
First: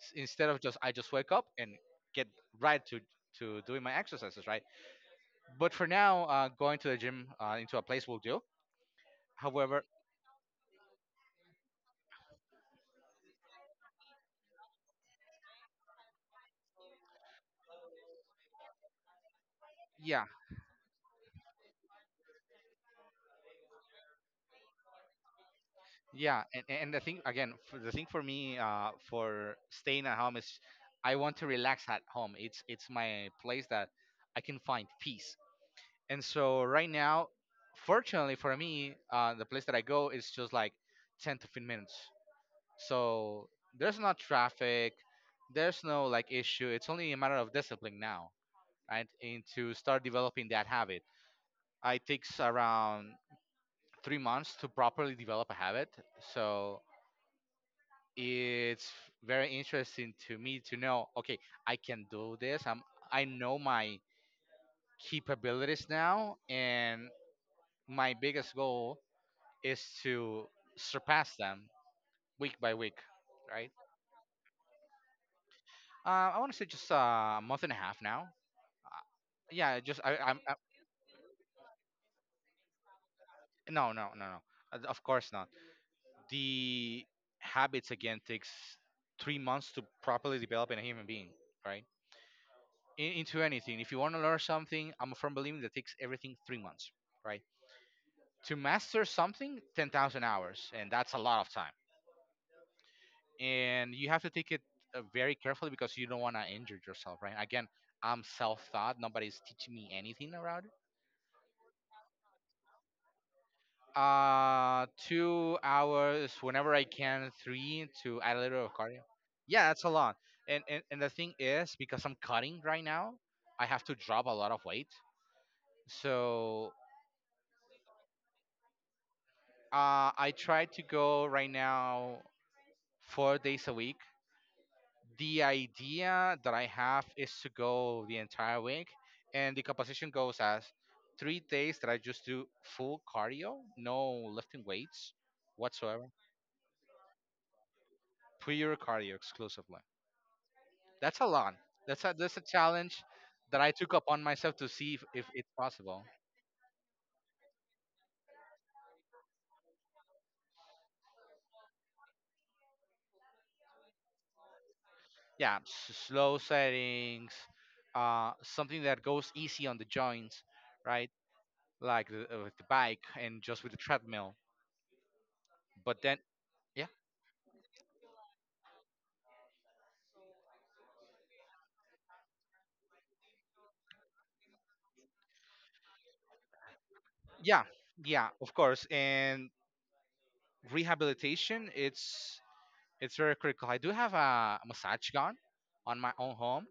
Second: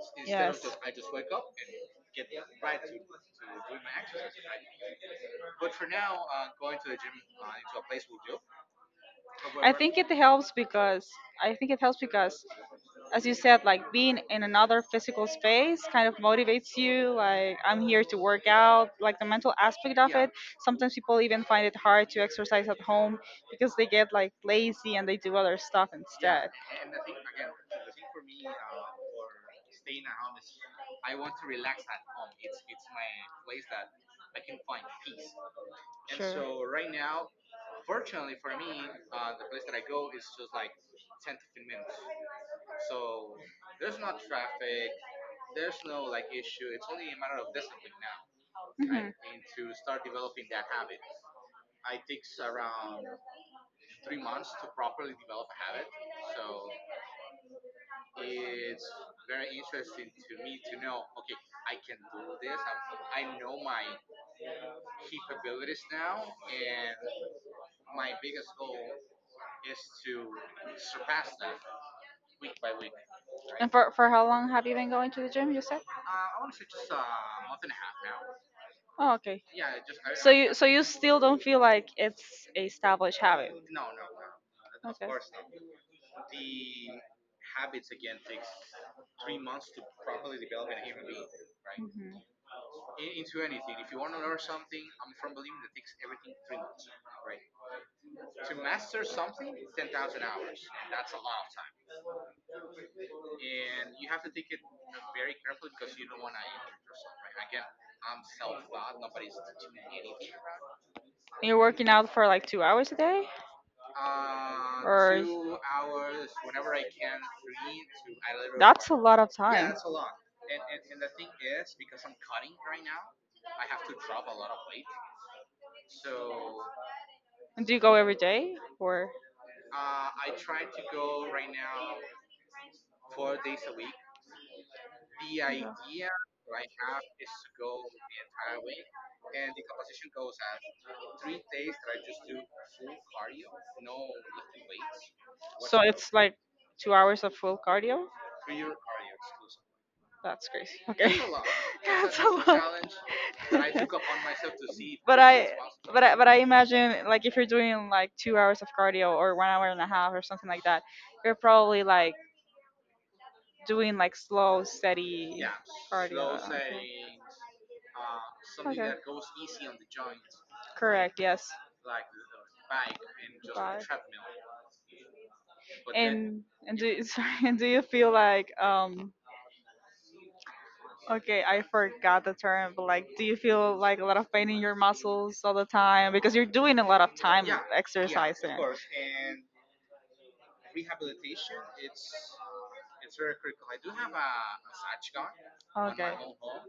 [SPEAKER 2] instead of
[SPEAKER 1] Yes.
[SPEAKER 2] just I just wake up and get right to doing my exercises, right? But for now, going to the gym into a place will do.
[SPEAKER 1] I
[SPEAKER 2] However,
[SPEAKER 1] think it helps because I think it helps because as you said, like being in another physical space kind of motivates you. Like, I'm here to work out, like the mental aspect of
[SPEAKER 2] yeah,
[SPEAKER 1] it. Sometimes people even find it hard to exercise at home because they get like lazy and they do other stuff. Yeah.
[SPEAKER 2] yeah,
[SPEAKER 1] Instead.
[SPEAKER 2] and the thing again, for the thing for me for staying at home is I want to relax at home. It's my place that I can find peace. And so
[SPEAKER 1] Sure.
[SPEAKER 2] right now, fortunately for me, the place that I go is just like 10 to 15 minutes. So there's not traffic, there's no like issue. It's only a matter of discipline now,
[SPEAKER 1] I'm hmm
[SPEAKER 2] right?
[SPEAKER 1] going
[SPEAKER 2] And to start developing that habit. It takes around 3 months to properly develop a habit. So it's very interesting to me to know, okay, I can do this. I'm I know my capabilities now and my biggest goal is to surpass them week by week,
[SPEAKER 1] Right?
[SPEAKER 2] right?
[SPEAKER 1] And for how long have you been going to the gym, you said?
[SPEAKER 2] I want to say just a month and a half now. Uh,
[SPEAKER 1] Oh, okay.
[SPEAKER 2] yeah, just I,
[SPEAKER 1] So
[SPEAKER 2] i'm I,
[SPEAKER 1] you still don't feel like it's a established habit.
[SPEAKER 2] no, no, no, no. Of course not. The habits again takes 3 months to properly develop in a human being, right?
[SPEAKER 1] Hmm.
[SPEAKER 2] In, into anything, if you want to learn something, I'm a firm believer that takes everything 3 months, right? To master something, 10,000 hours, and that's a lot of time, and you have to take it very carefully, because you don't want to injure yourself, right? Again, I'm self-taught, nobody's teaching me anything around.
[SPEAKER 1] You're working out for like 2 hours a day. Or
[SPEAKER 2] 2 hours whenever I can, three to add a little of
[SPEAKER 1] that's a
[SPEAKER 2] cardio.
[SPEAKER 1] lot of
[SPEAKER 2] Yeah,
[SPEAKER 1] time.
[SPEAKER 2] that's a lot. And, and the thing is, because I'm cutting right now, I have to drop a lot of weight. So
[SPEAKER 1] And do you go every day or?
[SPEAKER 2] I try to go right now 4 days a week. The
[SPEAKER 1] No.
[SPEAKER 2] idea that I have is to go the entire week, and the composition goes as 3 days that I just do full cardio, no lifting weights
[SPEAKER 1] So
[SPEAKER 2] whatsoever,
[SPEAKER 1] it's like 2 hours of full cardio.
[SPEAKER 2] pure cardio exclusively.
[SPEAKER 1] That's crazy. Okay,
[SPEAKER 2] That's
[SPEAKER 1] [laughs]
[SPEAKER 2] a lot. That's a
[SPEAKER 1] that's a
[SPEAKER 2] that's a
[SPEAKER 1] lot. [laughs]
[SPEAKER 2] challenge that I took upon myself to see if,
[SPEAKER 1] but
[SPEAKER 2] if
[SPEAKER 1] I,
[SPEAKER 2] it's possible.
[SPEAKER 1] but I imagine like if you're doing like 2 hours of cardio or 1 hour and a half or something like that, you're probably like doing like slow, steady
[SPEAKER 2] Yeah, slow
[SPEAKER 1] cardio.
[SPEAKER 2] settings, something
[SPEAKER 1] Okay.
[SPEAKER 2] that goes easy on the joints, right?
[SPEAKER 1] Correct. Yes.
[SPEAKER 2] Like with the bike and just with the
[SPEAKER 1] Right.
[SPEAKER 2] treadmill. But then,
[SPEAKER 1] And
[SPEAKER 2] yeah,
[SPEAKER 1] do you- [laughs] sorry, and do you feel like okay I forgot the term but like do you feel like a lot of pain in your muscles all the time because you're doing a lot of time yeah, of
[SPEAKER 2] yeah, yeah, of
[SPEAKER 1] exercising.
[SPEAKER 2] course. And rehabilitation, it's very critical. I do have a massage gun
[SPEAKER 1] On.
[SPEAKER 2] on my
[SPEAKER 1] Okay.
[SPEAKER 2] own
[SPEAKER 1] Do
[SPEAKER 2] home,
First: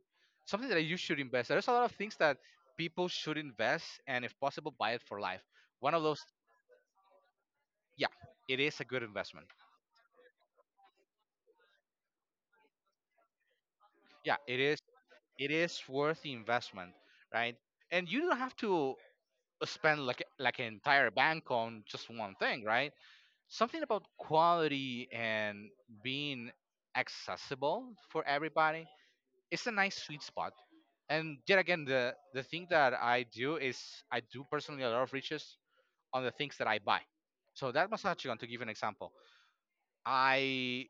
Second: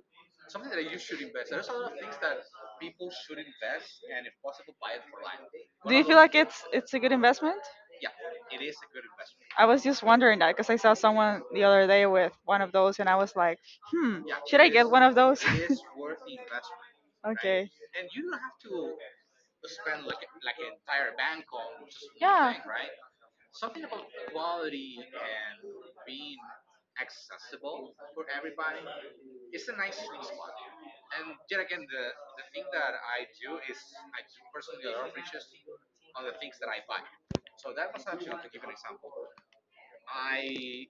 [SPEAKER 2] something that you should invest. There's a lot of things that people should invest, and if possible, buy it for life, one of
[SPEAKER 1] you feel
[SPEAKER 2] those.
[SPEAKER 1] like it's a good investment?
[SPEAKER 2] Yeah, it is a good investment.
[SPEAKER 1] I was just wondering that because I saw someone the other day with one of those and I was like, hmm,
[SPEAKER 2] Yeah,
[SPEAKER 1] should
[SPEAKER 2] it
[SPEAKER 1] I it
[SPEAKER 2] is
[SPEAKER 1] get one of those?
[SPEAKER 2] it is worth the
[SPEAKER 1] [laughs]
[SPEAKER 2] investment,
[SPEAKER 1] Right?
[SPEAKER 2] right?
[SPEAKER 1] Okay.
[SPEAKER 2] And you don't have to spend like an entire bank on just one
[SPEAKER 1] Yeah.
[SPEAKER 2] thing, right? Something about quality and being accessible for everybody, it's a nice sweet spot. And yet again, the thing that I do is I do personally a lot of research on the things that I buy. So that massage gun, to give an example, I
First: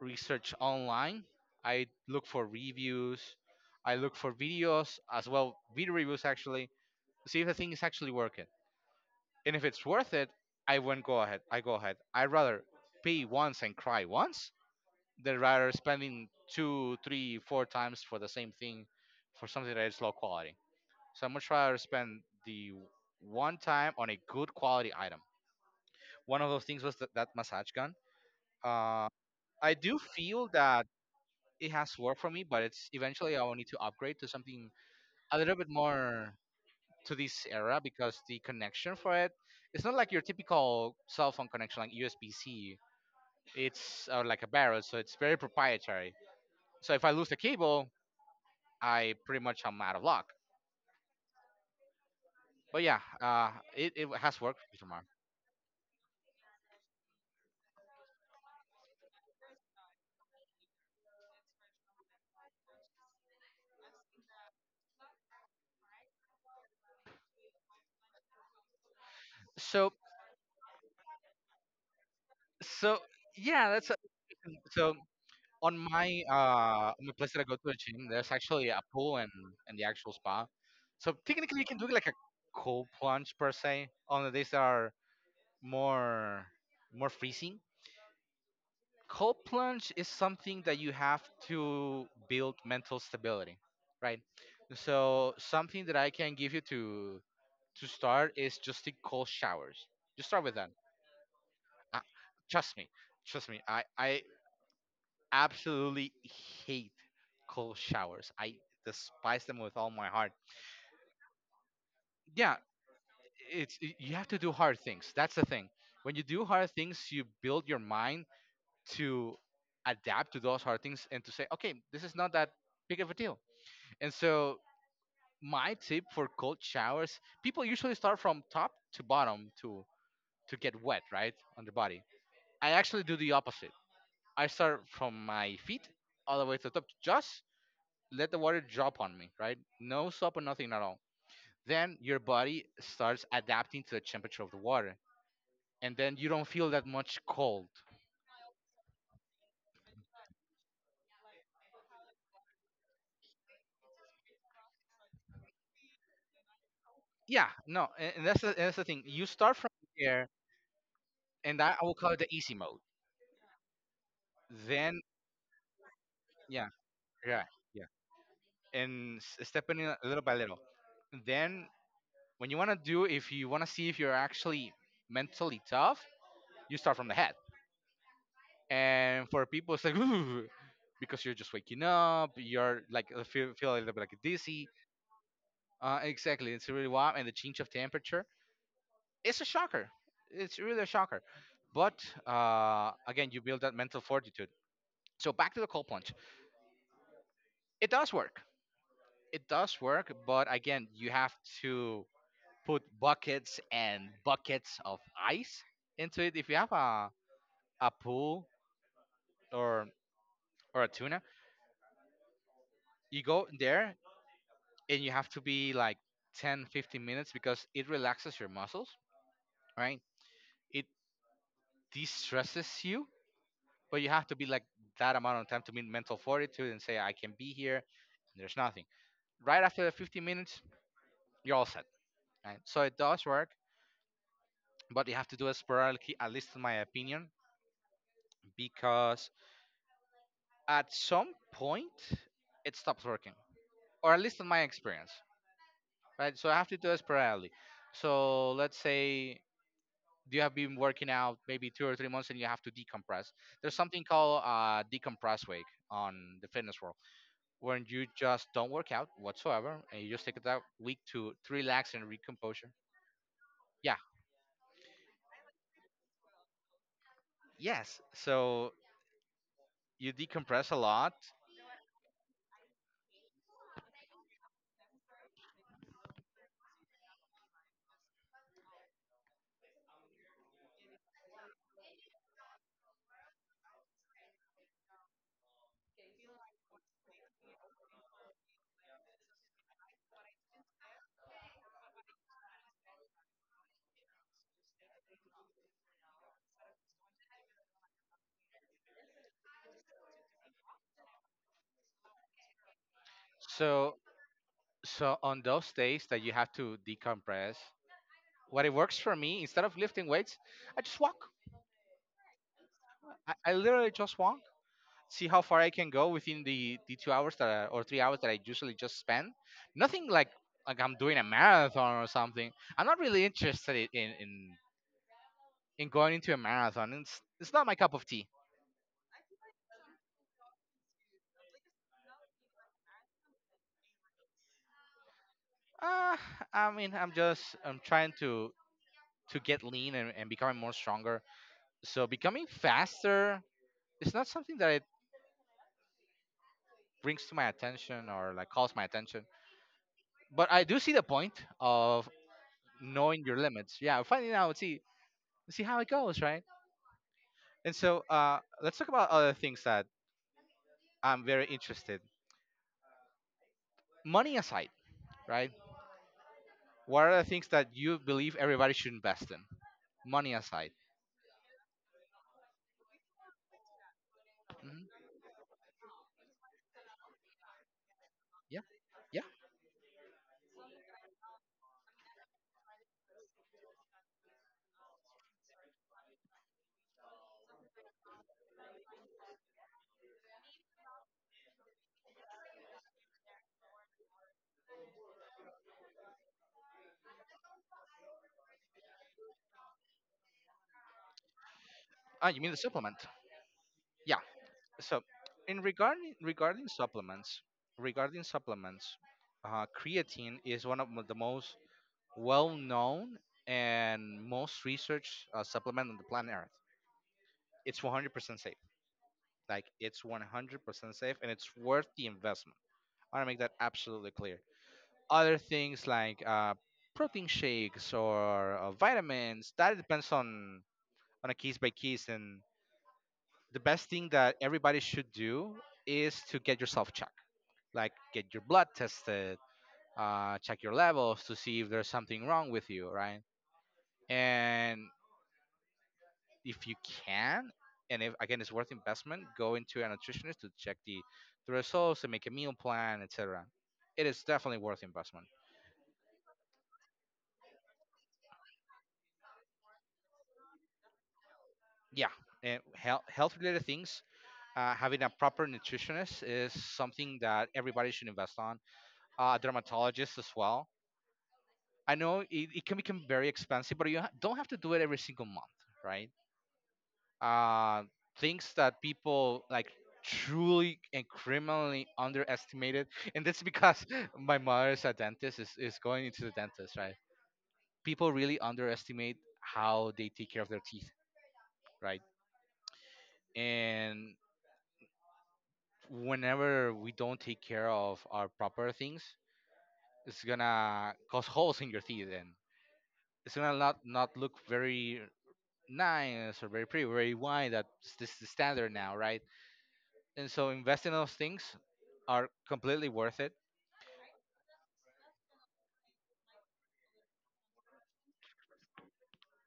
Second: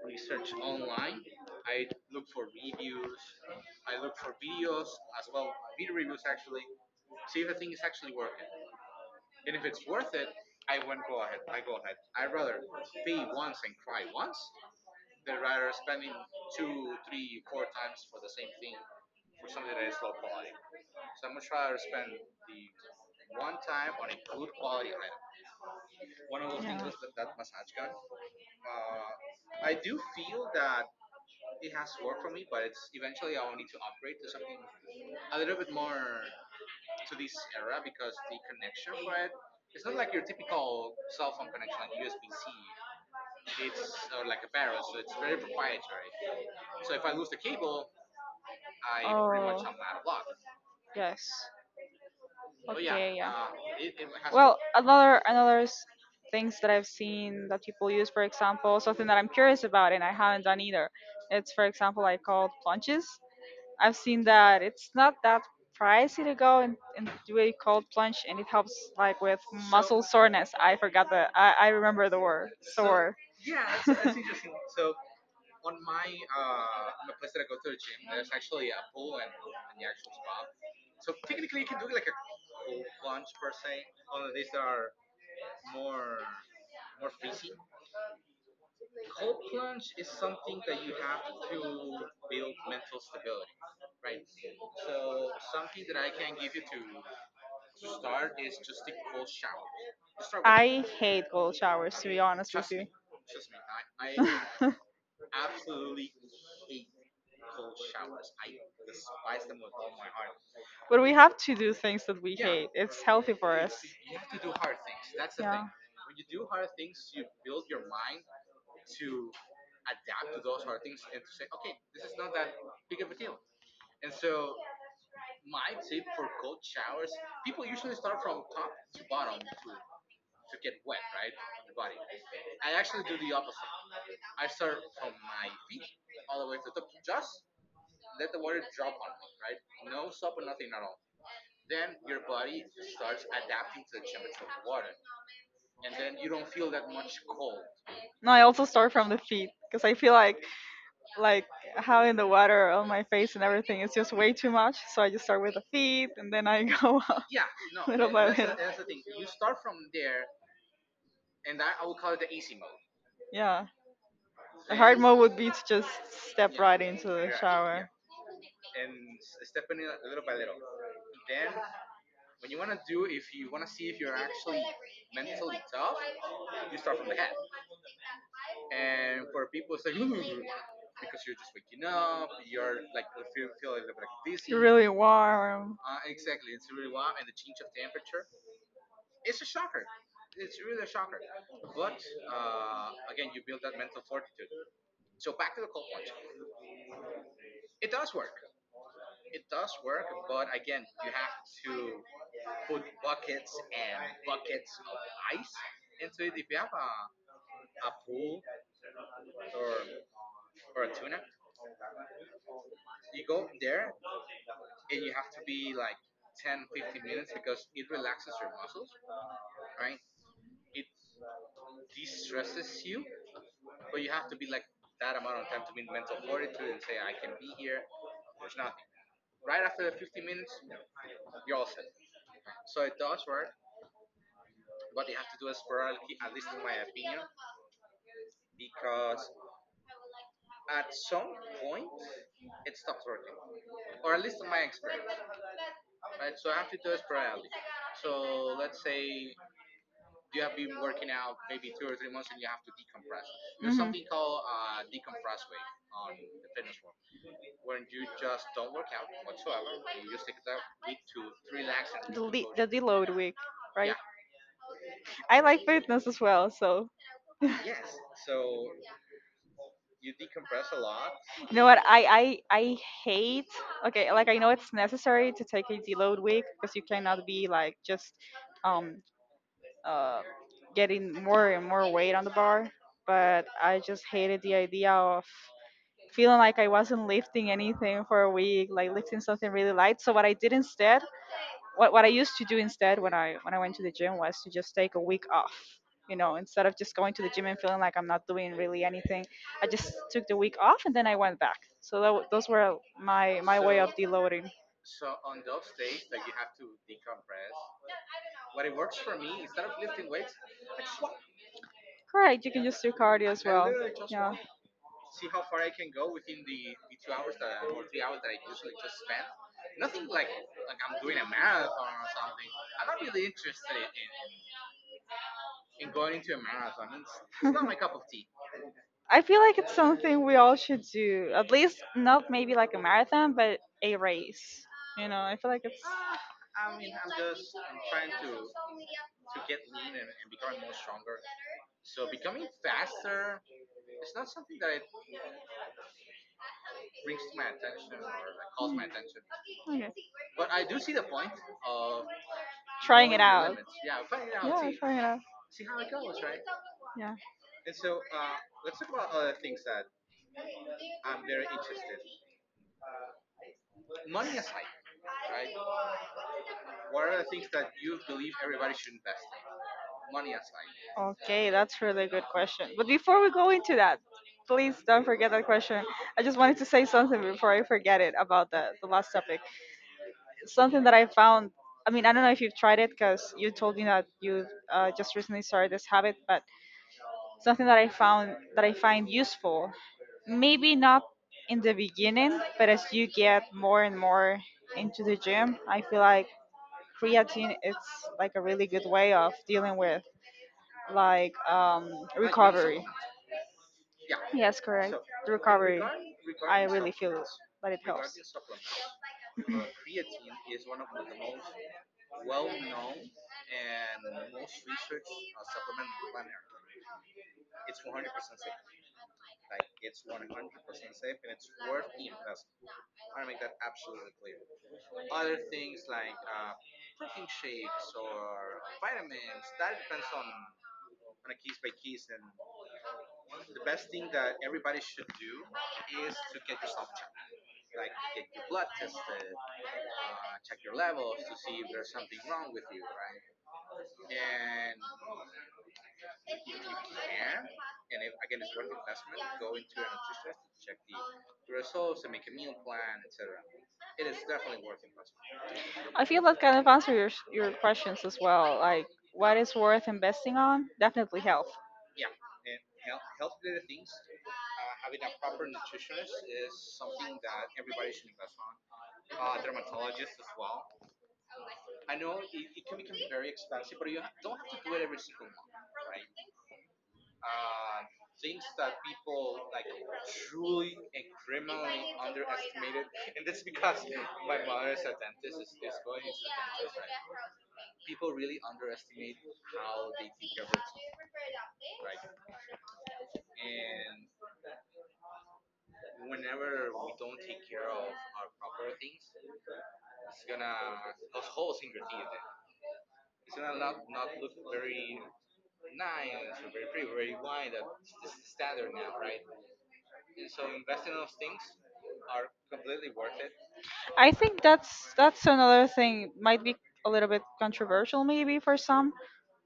[SPEAKER 2] research online. I look for reviews. I look for videos as well, video reviews actually, to see if the thing is actually working. And if it's worth it, I won't go ahead. I go ahead. I'd rather pay once and cry once than rather spending 2, 3, 4 times for the same thing, for something that is low quality. So I'm much rather spend the one time on a good quality item. One of those
[SPEAKER 1] Yeah.
[SPEAKER 2] things was that massage gun.
[SPEAKER 1] Yeah.
[SPEAKER 2] Uh, I do feel that it has worked for me, but it's eventually I will need to upgrade to something a little bit more to this era, because the connection for it, it's not like your typical cell phone connection, like USB C. It's like a barrel, so it's very proprietary. So if I lose the cable, I pretty much
[SPEAKER 1] Oh,
[SPEAKER 2] am out of luck.
[SPEAKER 1] yes.
[SPEAKER 2] But yeah,
[SPEAKER 1] Okay, yeah.
[SPEAKER 2] it has
[SPEAKER 1] Well,
[SPEAKER 2] worked for Mark.
[SPEAKER 1] things that I've seen that people use, for example, something that I'm curious about and I haven't done either. It's for example like called plunges. I've seen that it's not that pricey to go and do a cold plunge and it helps like with
[SPEAKER 2] So
[SPEAKER 1] muscle soreness. I remember the word
[SPEAKER 2] so,
[SPEAKER 1] sore.
[SPEAKER 2] yeah, that's a,
[SPEAKER 1] [laughs]
[SPEAKER 2] so on my place that I go to a gym, there's actually a pool and the actual spa. So technically, you can do like a cold plunge per se. Only these are more more freezing. Cold plunge is something that you have to build mental stability, right? So something that I can give you to start is just take cold showers. Just
[SPEAKER 1] That.
[SPEAKER 2] start with that.
[SPEAKER 1] I hate cold showers
[SPEAKER 2] Uh,
[SPEAKER 1] to be honest with
[SPEAKER 2] trust
[SPEAKER 1] you.
[SPEAKER 2] me, trust me. I
[SPEAKER 1] [laughs] Them.
[SPEAKER 2] absolutely hate cold showers. I despise them with all my heart.
[SPEAKER 1] But we have to do things that we
[SPEAKER 2] Yeah,
[SPEAKER 1] hate. It's healthy for us.
[SPEAKER 2] you have to do hard things. That's the
[SPEAKER 1] Yeah.
[SPEAKER 2] thing. When you do hard things, you build your mind to adapt to those hard things, and to say, okay, this is not that big of a deal. And so my tip for cold showers, people usually start from top to bottom to get wet, right, on the body. I actually do the opposite. I start from my feet all the way to the top, just let the water drop on me, right? No soap or nothing at all. Then your body starts adapting to the temperature of the water, and then you don't feel that much cold.
[SPEAKER 1] No, I also start from the feet because I feel like having the water on my face and everything is just way too much. So I just start with the feet and then I go [laughs] up
[SPEAKER 2] Yeah, no,
[SPEAKER 1] little
[SPEAKER 2] and
[SPEAKER 1] by little.
[SPEAKER 2] that's the thing. You start from there, and that I will call it the easy mode.
[SPEAKER 1] Yeah. The hard
[SPEAKER 2] Then,
[SPEAKER 1] mode would be to just step
[SPEAKER 2] yeah,
[SPEAKER 1] right into the
[SPEAKER 2] yeah, yeah,
[SPEAKER 1] shower.
[SPEAKER 2] and stepping in little by little. Then, when you want to do, if you want to see if you're actually mentally tough, you start from the head. And for people it's like, ooh, because you're just waking up,
[SPEAKER 1] You're
[SPEAKER 2] you're like, feel a little bit like dizzy.
[SPEAKER 1] really warm.
[SPEAKER 2] Exactly, it's really warm, and the change of temperature, it's a shocker. It's really a shocker. But again, you build that mental fortitude. So back to the cold plunge, it does work. It does work, but again, you have to put buckets and buckets of ice into it. If you have a pool, or a tuna, you go in there, and you have to be like 10-15 minutes, because it relaxes your muscles, right? It de-stresses you. But you have to be like that amount of time to meet mental fortitude and say, I can be here, and there's nothing. Right after the 15 minutes, you're all set, right? So it does work, but you have to do it sporadically, at least in my opinion, because at some point it stops working, or at least in my experience, right? So I have to do it sporadically. So let's say you have been working out maybe 2 or 3 months, and you have to decompress. There's
[SPEAKER 1] Mhm.
[SPEAKER 2] something called decompress week on the fitness world, when you just don't work out whatsoever, and you just take that week to relax and
[SPEAKER 1] The
[SPEAKER 2] recomposure.
[SPEAKER 1] deload week,
[SPEAKER 2] Yeah,
[SPEAKER 1] right? I like fitness as well, so [laughs]
[SPEAKER 2] yes. So you decompress a lot.
[SPEAKER 1] you know what, I hate okay, like I know it's necessary to take a deload week because you cannot be like just um uh getting more and more weight on the bar. But I just hated the idea of feeling like I wasn't lifting anything for a week, like lifting something really light. So what I did instead what I used to do instead when I went to the gym was to just take a week off. You know, instead of just going to the gym and feeling like I'm not doing really anything, I just took the week off and then I went back. So those were my my way of
[SPEAKER 2] so
[SPEAKER 1] deloading.
[SPEAKER 2] so on those days that you have to decompress, what it works for me instead of lifting weights, I just walk.
[SPEAKER 1] Correct. You can just do cardio
[SPEAKER 2] i,
[SPEAKER 1] as
[SPEAKER 2] I
[SPEAKER 1] well.
[SPEAKER 2] literally just
[SPEAKER 1] Yeah.
[SPEAKER 2] walk, see how far I can go within the 2 hours that or 3 hours that I usually just spend. Nothing like I'm doing a marathon or something. I'm not really interested in going into a marathon. It's not my
[SPEAKER 1] [laughs]
[SPEAKER 2] cup of tea.
[SPEAKER 1] I feel like it's something we all should do. At least not maybe like a marathon, but a race. You know, I feel like it's
[SPEAKER 2] Uh, I mean, I'm trying to get lean, and becoming more stronger. So becoming faster is not something that it brings to my attention, or like calls my attention.
[SPEAKER 1] okay.
[SPEAKER 2] But I do see the point of
[SPEAKER 1] Trying it
[SPEAKER 2] knowing your
[SPEAKER 1] out.
[SPEAKER 2] limits. Yeah, finding out,
[SPEAKER 1] Yeah,
[SPEAKER 2] see
[SPEAKER 1] trying it out.
[SPEAKER 2] see how it goes, right?
[SPEAKER 1] Yeah.
[SPEAKER 2] And so let's talk about other things that I'm very interested. Money aside, right? What are the things that you believe everybody should invest in? Money aside.
[SPEAKER 1] Okay, that's really good question. But before we go into that, please
[SPEAKER 2] Hmm.
[SPEAKER 1] don't forget that question. I just wanted to say something before I forget it about
[SPEAKER 2] Yeah,
[SPEAKER 1] the last
[SPEAKER 2] yeah.
[SPEAKER 1] topic. Something that I found, I mean, I don't know if you've tried it because you told me that you just recently started this habit, but something that I found that I find useful, maybe not in the beginning, but as you get more and more into the gym, I feel like creatine it's like a really good way of dealing with like
[SPEAKER 2] Ah, you mean the
[SPEAKER 1] recovery.
[SPEAKER 2] supplement? Yeah.
[SPEAKER 1] Yes, correct.
[SPEAKER 2] So,
[SPEAKER 1] The
[SPEAKER 2] in
[SPEAKER 1] recovery.
[SPEAKER 2] regarding
[SPEAKER 1] I
[SPEAKER 2] regarding
[SPEAKER 1] really feel
[SPEAKER 2] supplements,
[SPEAKER 1] that it helps.
[SPEAKER 2] regarding supplements, creatine is one of the most well-known and most researched supplement on the planet Earth. It's 100% safe. Like, it's 100% safe, and it's worth the investment. I want to make that absolutely clear. Other things like protein shakes, or vitamins, that depends on a case by case. And the best thing that everybody should do is to get yourself checked, like get your blood tested, check your levels to see if there's something wrong with you, right? And if you can, and if, again, it's worth investment, go into a nutritionist to check the results and make a meal plan, etc. It is definitely worth investment.
[SPEAKER 1] I feel that kind of answer your questions as well. Like what is worth investing on? Definitely health.
[SPEAKER 2] Yeah, and health related things, having a proper nutritionist is something that everybody should invest on. A dermatologist as well. I know it can become very expensive, but you don't have to do it every single month, right? Uh, things that people like truly and criminally underestimated, and that's because [laughs] my mother is a dentist. Is going into the dentist, right? People really underestimate how they take care of their teeth, right? And whenever we don't take care of our proper things, it's gonna cause holes in your teeth, and it's gonna not look very nice, or very pretty, very wide. That's this the standard now, right? And so investing in those things are completely worth it.
[SPEAKER 1] I think that's another thing might be a little bit controversial maybe for some.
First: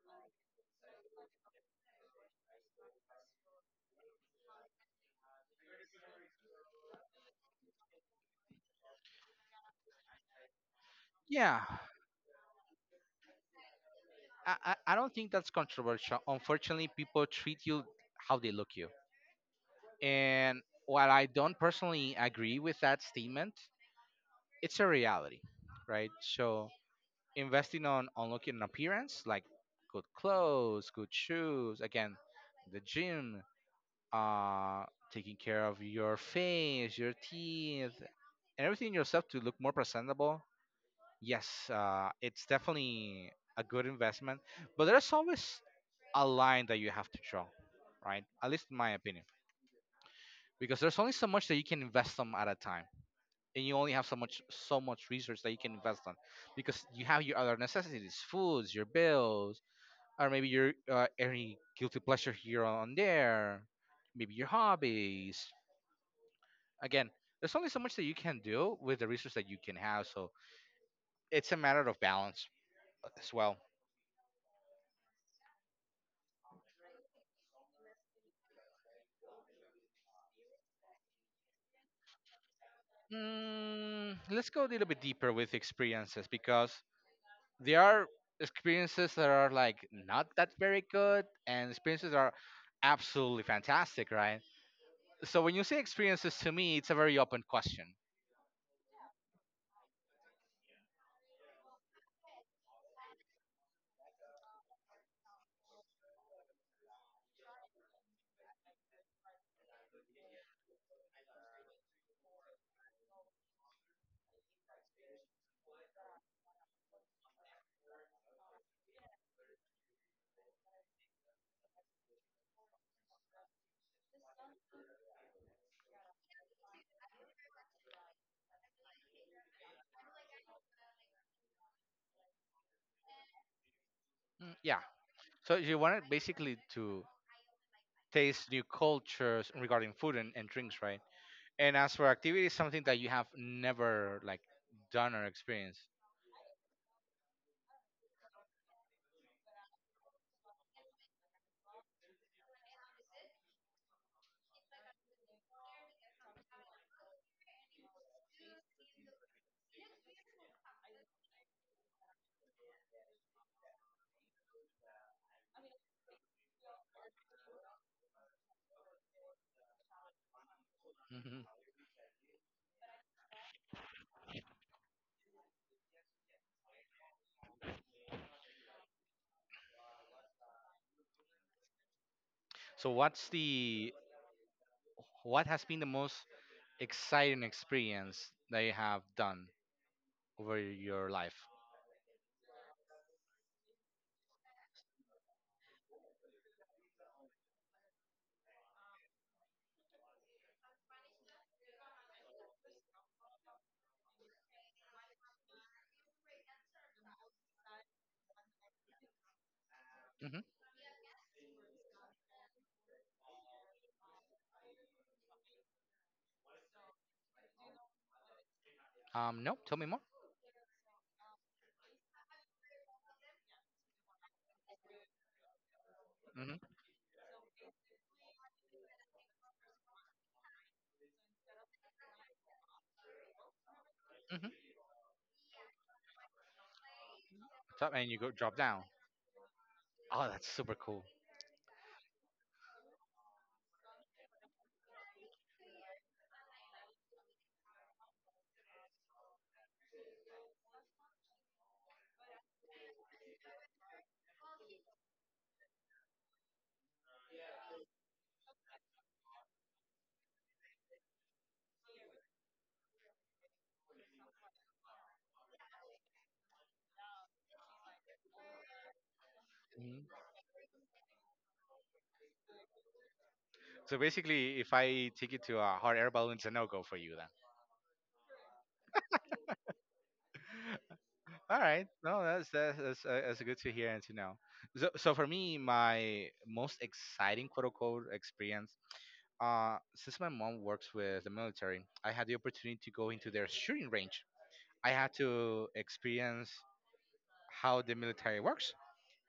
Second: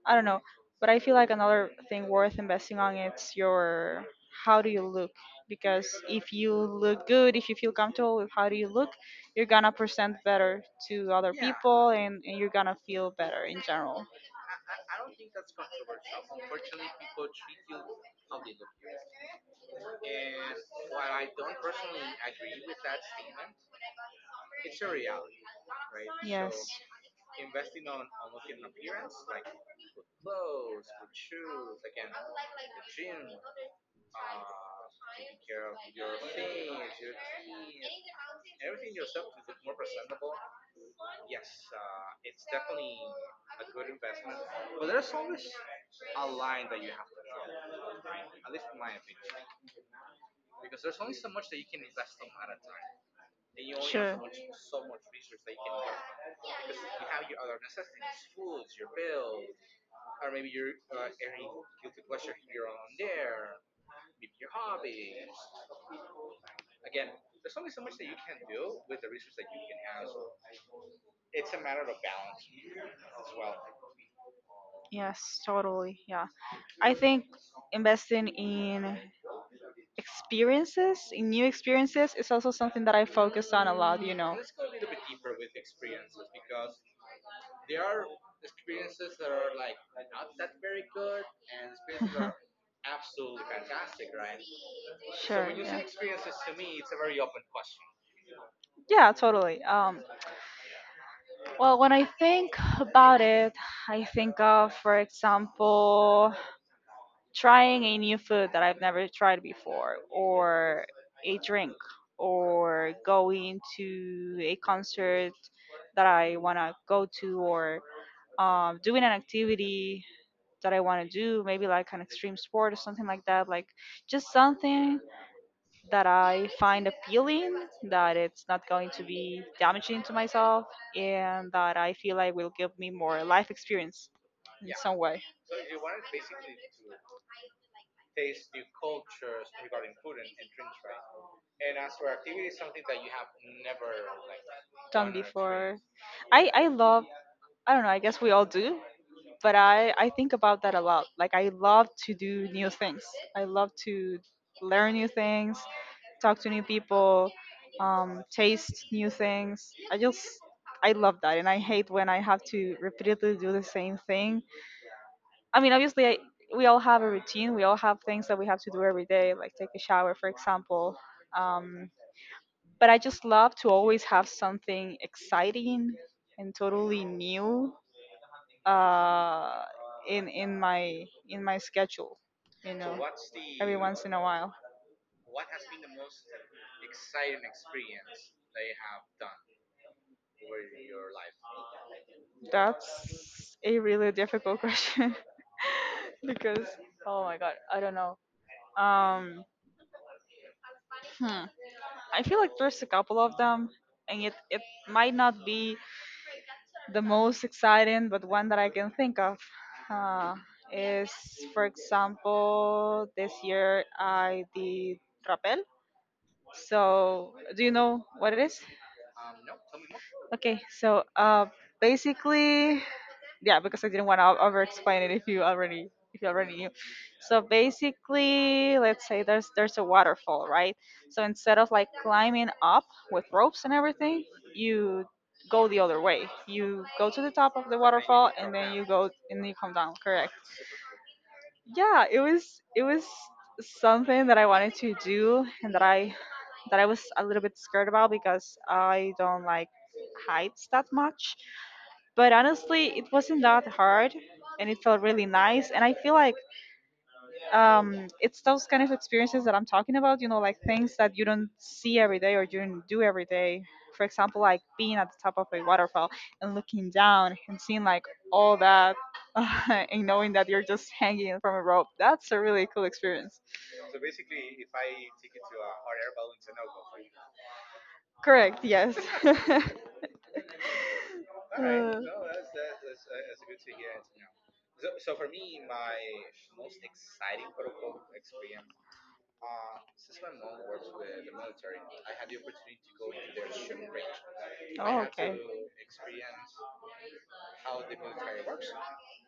[SPEAKER 1] I don't know. But I feel like another thing worth investing on it's your how do you look? Because if you look good, if you feel comfortable with how do you look, you're gonna present better to other
[SPEAKER 2] Yeah,
[SPEAKER 1] people and you're gonna feel better in general.
[SPEAKER 2] I don't think that's controversial. Unfortunately, people treat you how they look you, and while I don't personally agree with that statement, it's a reality, right?
[SPEAKER 1] Yes.
[SPEAKER 2] So investing on looking an appearance, like good clothes, good shoes, again, the gym, uh taking care of your face, your teeth, and everything yourself to look more presentable. Yes, it's definitely a good investment, but there's always a line that you have to draw, right, at least in my opinion, because there's only so much that you can invest on at a time. And you only have so
[SPEAKER 1] Sure.
[SPEAKER 2] much so much research that you can invest on, because you have your other necessities, foods, your bills, or maybe your any guilty pleasure here on there, maybe your hobbies. Again, there's only so much that you can do with the resource that you can have, so it's a matter of balance as well.
[SPEAKER 1] Yes, totally. Yeah. I think investing in experiences, in new experiences, is also something that I focus on a lot, you know.
[SPEAKER 2] Let's go a little bit deeper with experiences, because there are experiences that are like not that very good, and experiences that are
[SPEAKER 1] [laughs]
[SPEAKER 2] absolutely fantastic, right? So
[SPEAKER 1] Sure.
[SPEAKER 2] when you say
[SPEAKER 1] Yeah.
[SPEAKER 2] experiences to me, it's a very open question.
[SPEAKER 1] Yeah, totally. Well, when I think about it, I think of, for example, trying a new food that I've never tried before, or a drink, or going to a concert that I want to go to, or doing an activity that I want to do, maybe like an extreme sport or something like that. Like just something that I find appealing, that it's not going to be damaging to myself, and that I feel like will give me more life experience
[SPEAKER 2] Mm,
[SPEAKER 1] in
[SPEAKER 2] yeah.
[SPEAKER 1] some way
[SPEAKER 2] So you wanted basically to taste new cultures regarding food and drinks, right? And as for activities, something that you have never like
[SPEAKER 1] done
[SPEAKER 2] done or
[SPEAKER 1] before.
[SPEAKER 2] experienced.
[SPEAKER 1] I love I don't know, I guess we all do, but I think about that a lot. Like I love to do new things. I love to learn new things, talk to new people, taste new things. I just I love that, and I hate when I have to repeatedly do the same thing. I mean, obviously, we all have a routine. We all have things that we have to do every day, like take a shower, for example.
[SPEAKER 2] Mhm.
[SPEAKER 1] Um, but I just love to always have something exciting and totally new uh, in in my schedule, you
[SPEAKER 2] So
[SPEAKER 1] know, every once in a while.
[SPEAKER 2] what has been the most exciting experience that you have done over your life?
[SPEAKER 1] That's a really difficult [laughs] question [laughs] because oh my god, I don't know. Um, hmm, I feel like there's a couple of them, and it might not be the most exciting, but one that I can think of uh,
[SPEAKER 2] Hmm.
[SPEAKER 1] is, for example, this year I did rappel. So, do you know what it is?
[SPEAKER 2] No, tell me more.
[SPEAKER 1] Okay, so basically, yeah, because I didn't want to over explain it if you already knew.
[SPEAKER 2] Hmm.
[SPEAKER 1] So basically, let's say there's a waterfall, right? So instead of like climbing up with ropes and everything,
[SPEAKER 2] Hmm.
[SPEAKER 1] you go the other way. You go to the top of the
[SPEAKER 2] Top, and you
[SPEAKER 1] waterfall
[SPEAKER 2] go
[SPEAKER 1] and
[SPEAKER 2] drop
[SPEAKER 1] then
[SPEAKER 2] down.
[SPEAKER 1] you go and you come down.
[SPEAKER 2] Oh,
[SPEAKER 1] Correct.
[SPEAKER 2] that's super cool.
[SPEAKER 1] Yeah, it was something that I wanted to do and that I was a little bit scared about because I don't like heights that much but honestly it wasn't that hard and it felt really nice and I feel like it's those kind of experiences that I'm talking about you know like things that you don't see every day or you don't do every day for example like being at the top of a waterfall and looking down and seeing like all that [laughs] and
[SPEAKER 2] Mhm.
[SPEAKER 1] knowing that you're just hanging from a rope that's a really cool experience
[SPEAKER 2] So basically, if I take it to a hot air balloon, it's a no go for you then.
[SPEAKER 1] correct yes [laughs]
[SPEAKER 2] [laughs] All right.
[SPEAKER 1] Uh,
[SPEAKER 2] No, that's that's good to hear and to know. So for me, my most exciting quote unquote experience, since my mom works with the military, I had the opportunity to go into their shooting range. I
[SPEAKER 1] oh,
[SPEAKER 2] had
[SPEAKER 1] okay
[SPEAKER 2] to experience how the military works,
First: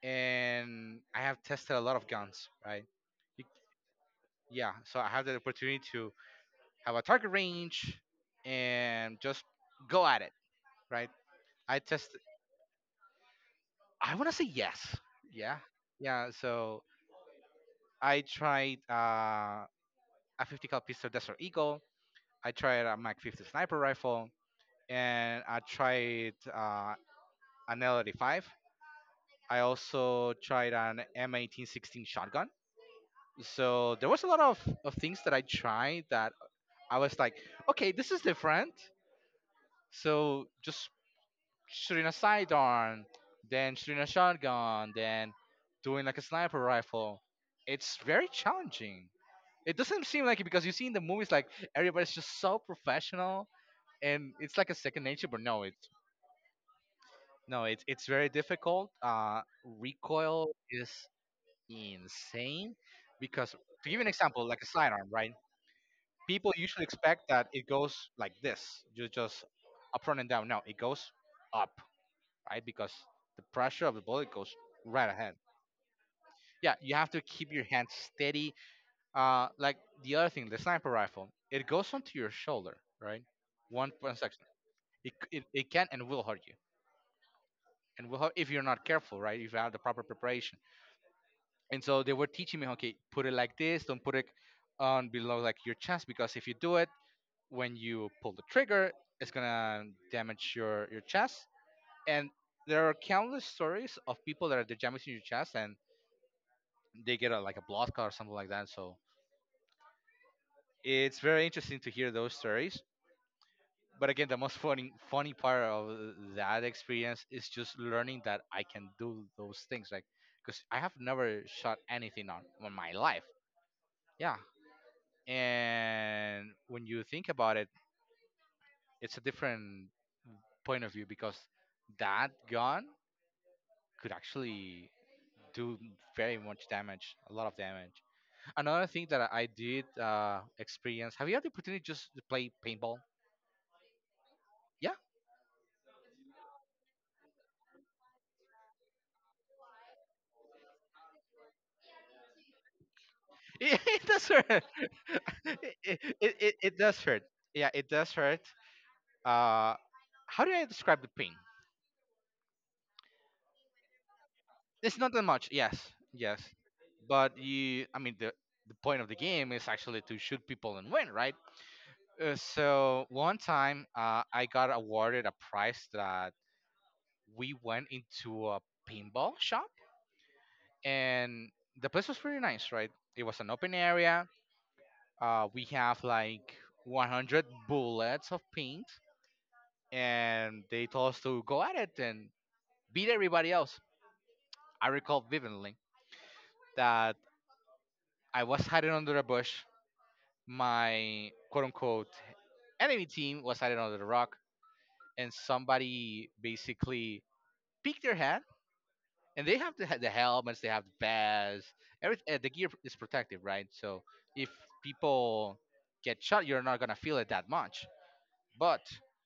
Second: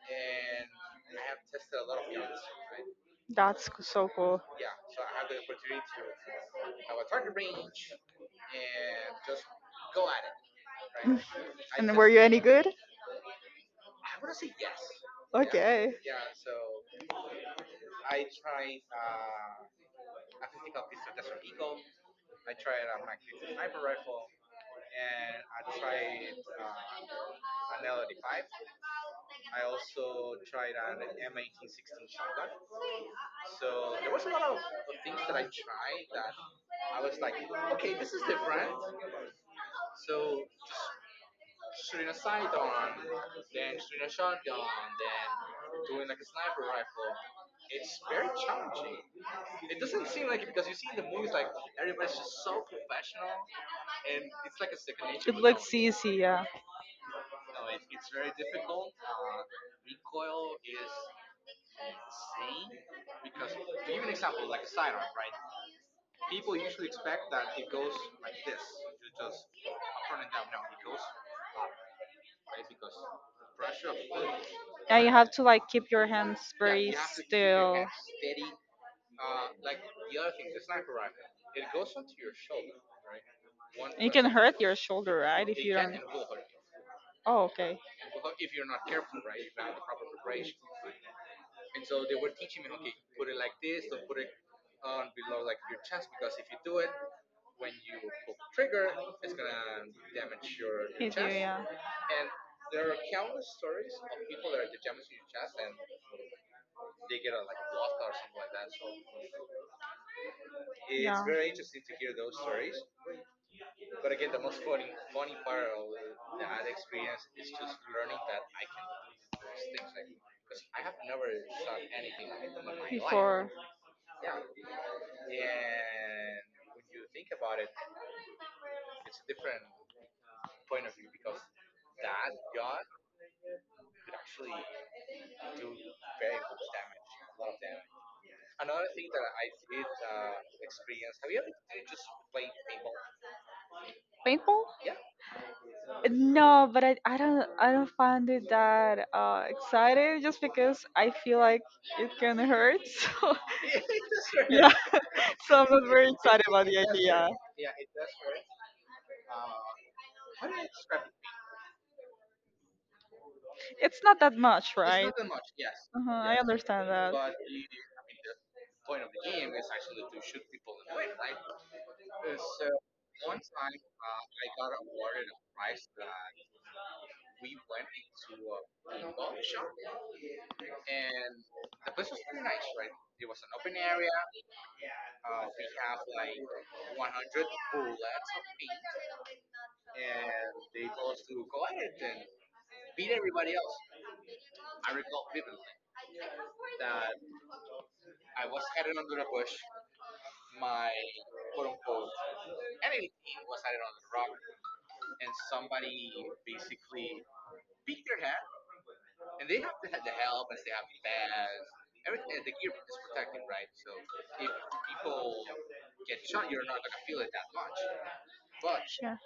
[SPEAKER 2] and I have tested a lot of guns. Right. You-
[SPEAKER 1] that's so cool.
[SPEAKER 2] Yeah. So I had the opportunity to have a target range and just go at it. Right. I
[SPEAKER 1] [laughs] And were
[SPEAKER 2] tested.
[SPEAKER 1] you any good?
[SPEAKER 2] I want to say yes. Yeah.
[SPEAKER 1] Okay.
[SPEAKER 2] Yeah. So I tried a 50 cal pistol Desert Eagle. I tried a Mac 50 sniper rifle, and I tried an L85. I also tried an M1816 shotgun. So there was a lot of things that I tried that I was like, okay, this is different. So just shooting a sidearm, then shooting a shotgun, then doing like a sniper rifle. It's very challenging. It doesn't seem like it because you see in the movies like everybody's just so professional and it's like a second nature,
[SPEAKER 1] It
[SPEAKER 2] but no,
[SPEAKER 1] looks
[SPEAKER 2] it's
[SPEAKER 1] easy, yeah.
[SPEAKER 2] no, it's very difficult. Recoil is insane because to give you an example, like a sidearm, right? People usually expect that it goes like this, you just up front and down. No, it goes up, right? Because the pressure of the bullet goes
[SPEAKER 1] And
[SPEAKER 2] right
[SPEAKER 1] you have
[SPEAKER 2] ahead.
[SPEAKER 1] to like keep your hands
[SPEAKER 2] Yeah, you
[SPEAKER 1] very
[SPEAKER 2] have to keep your
[SPEAKER 1] still.
[SPEAKER 2] hand steady. Like the other thing, the sniper rifle, it goes onto your shoulder, right? One
[SPEAKER 1] And it
[SPEAKER 2] point
[SPEAKER 1] can
[SPEAKER 2] section.
[SPEAKER 1] hurt your shoulder, right? If
[SPEAKER 2] It
[SPEAKER 1] you
[SPEAKER 2] can
[SPEAKER 1] don't.
[SPEAKER 2] and will hurt you,
[SPEAKER 1] Oh, okay.
[SPEAKER 2] and will hurt if you're not careful, right? If you have the proper preparation. And so they were teaching me, okay, put it like this. Don't put it on below like your chest because if you do it, when you pull the trigger, it's gonna damage your
[SPEAKER 1] Hit you,
[SPEAKER 2] chest.
[SPEAKER 1] yeah.
[SPEAKER 2] And there are countless stories of people that are they're damaging your chest and they get a, like a blood clot or something like that. So it's
[SPEAKER 1] Yeah.
[SPEAKER 2] very interesting to hear those stories. But again, the most funny part of that experience is just learning that I can do those things, like because I have never shot anything on my life.
[SPEAKER 1] Before
[SPEAKER 2] Yeah. And when you think about it, it's a different point of view because that gun could actually do very much damage, a lot of damage. Another thing that I did experience, have you had the opportunity just to play paintball?
[SPEAKER 1] paintball?
[SPEAKER 2] Yeah.
[SPEAKER 1] No, but I don't I don't find it that excited just because I feel like it can hurt. [laughs] So
[SPEAKER 2] [laughs] Yeah, it does hurt.
[SPEAKER 1] Yeah, [laughs]
[SPEAKER 2] [laughs]
[SPEAKER 1] so I'm not
[SPEAKER 2] it,
[SPEAKER 1] very
[SPEAKER 2] it,
[SPEAKER 1] excited
[SPEAKER 2] it,
[SPEAKER 1] about
[SPEAKER 2] it
[SPEAKER 1] the
[SPEAKER 2] does hurt.
[SPEAKER 1] idea.
[SPEAKER 2] Yeah, it does hurt. Uh, how do I describe the pain?
[SPEAKER 1] It's not that much,
[SPEAKER 2] It's
[SPEAKER 1] right?
[SPEAKER 2] not that much. Yes,
[SPEAKER 1] Uh-huh, I
[SPEAKER 2] yes.
[SPEAKER 1] understand that.
[SPEAKER 2] But you, I mean, the point of the game is actually to shoot people and win, right? So one time, I got awarded a prize that we went into a paintball shop, and the place was pretty nice, right? It was an open area. We have like 100 bullets of paint and they told us to go at it and beat everybody else. I recall vividly that I was hiding under a bush. My quote unquote enemy team was hiding under the rock, and somebody basically peeked their head. And they have the helmets, they have the pads, everything. The gear is protective, right? So if people get shot, you're not gonna feel it that much. But
[SPEAKER 1] Yeah.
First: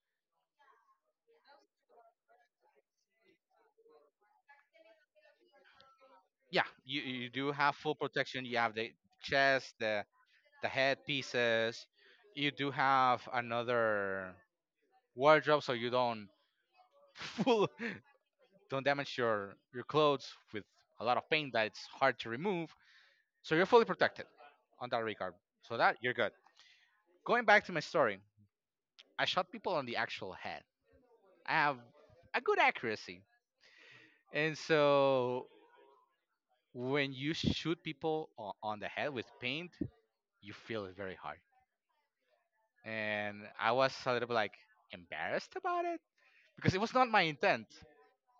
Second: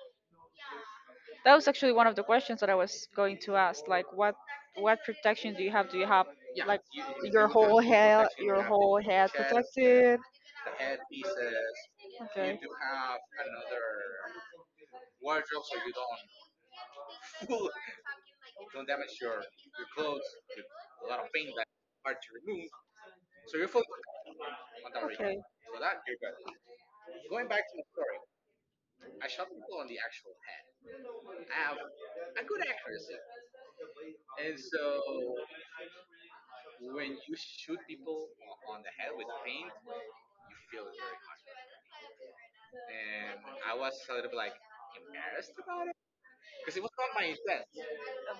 [SPEAKER 1] That was actually one of the questions that I was going to ask. Like, what protection do you have? Do you have
[SPEAKER 2] yeah,
[SPEAKER 1] like
[SPEAKER 2] you do have full protection. You
[SPEAKER 1] Your
[SPEAKER 2] have the
[SPEAKER 1] whole head
[SPEAKER 2] chest, the
[SPEAKER 1] protected.
[SPEAKER 2] the headpieces. You
[SPEAKER 1] Okay,
[SPEAKER 2] do have another wardrobe, so you don't [laughs] full don't damage your clothes with a lot of paint that it's hard to remove. So you're fully protected on that regard.
[SPEAKER 1] okay?
[SPEAKER 2] So that you're good. Going back to my story, I shot people on the actual head. I have a good accuracy, and so when you shoot people on the head with paint, you feel it very hard. And I was a little bit like embarrassed about it because it was not my intent.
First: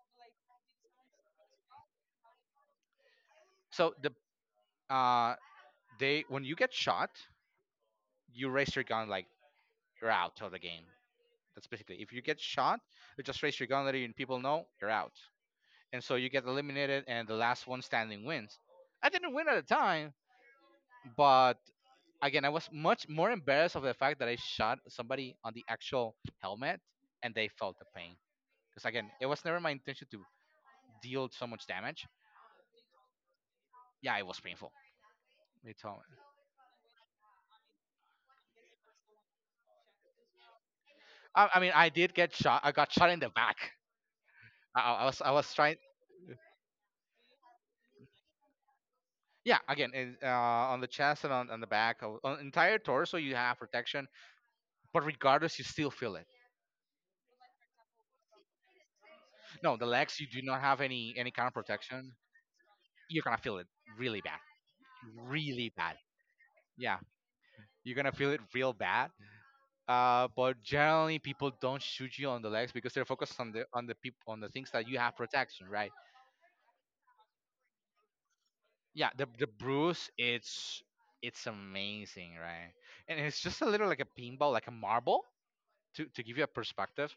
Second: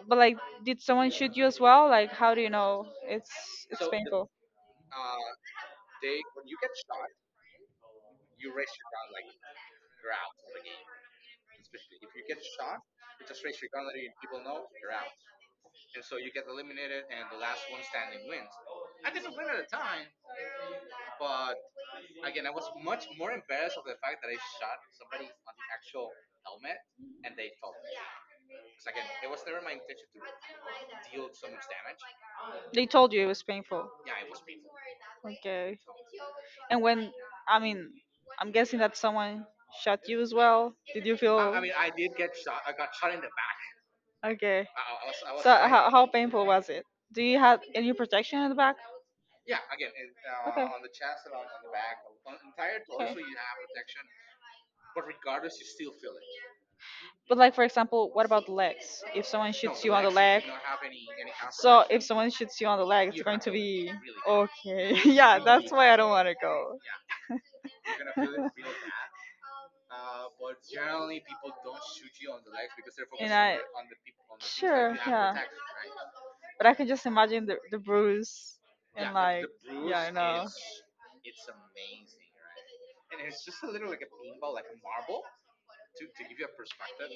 [SPEAKER 1] But like, did someone shoot you as well? Like, how do you know? It's
[SPEAKER 2] So
[SPEAKER 1] painful.
[SPEAKER 2] uh they when you get shot, you raise your gun like you're out of the game. That's basically if you get shot, you just raise your gun and people know you're out. And so you get eliminated and the last one standing wins. I didn't win at the time, but again I was much more embarrassed of the fact that I shot somebody on the actual helmet and they felt the pain. Because again, it was never my intention to deal so much damage.
[SPEAKER 1] They told you it was painful.
[SPEAKER 2] Yeah, it was painful. They
[SPEAKER 1] Okay.
[SPEAKER 2] told
[SPEAKER 1] And when, I mean, I'm guessing that someone shot you as well. Did you feel
[SPEAKER 2] I mean, I did get shot. I got shot in the back.
[SPEAKER 1] okay?
[SPEAKER 2] I, I I was I
[SPEAKER 1] So
[SPEAKER 2] was trying.
[SPEAKER 1] how painful was it? Do you have any protection in the back?
[SPEAKER 2] Yeah, again, in, on the chest and on the back, on entire torso,
[SPEAKER 1] Okay.
[SPEAKER 2] you have protection. But regardless, you still feel it.
[SPEAKER 1] But like for example, what about the legs? If someone no,
[SPEAKER 2] No,
[SPEAKER 1] shoots
[SPEAKER 2] the
[SPEAKER 1] you on the
[SPEAKER 2] legs, you do
[SPEAKER 1] leg,
[SPEAKER 2] not have any kind of
[SPEAKER 1] so if
[SPEAKER 2] protection.
[SPEAKER 1] someone shoots you on the leg, it's
[SPEAKER 2] You're gonna
[SPEAKER 1] going to
[SPEAKER 2] feel it
[SPEAKER 1] be
[SPEAKER 2] really bad,
[SPEAKER 1] really okay. [laughs] Yeah, that's
[SPEAKER 2] really
[SPEAKER 1] why
[SPEAKER 2] bad.
[SPEAKER 1] I don't want to go.
[SPEAKER 2] Yeah, you're gonna feel it real
[SPEAKER 1] [laughs]
[SPEAKER 2] bad. But generally, people don't shoot you on the legs because they're
[SPEAKER 1] And
[SPEAKER 2] focused on
[SPEAKER 1] I
[SPEAKER 2] the people on the things that
[SPEAKER 1] sure,
[SPEAKER 2] you have
[SPEAKER 1] yeah.
[SPEAKER 2] protection, right?
[SPEAKER 1] But I can just imagine the bruise
[SPEAKER 2] Yeah,
[SPEAKER 1] and
[SPEAKER 2] the
[SPEAKER 1] like
[SPEAKER 2] the
[SPEAKER 1] yeah,
[SPEAKER 2] bruise,
[SPEAKER 1] I know.
[SPEAKER 2] it's amazing, right? And it's just a little like a pinball, like a marble, to give you a perspective,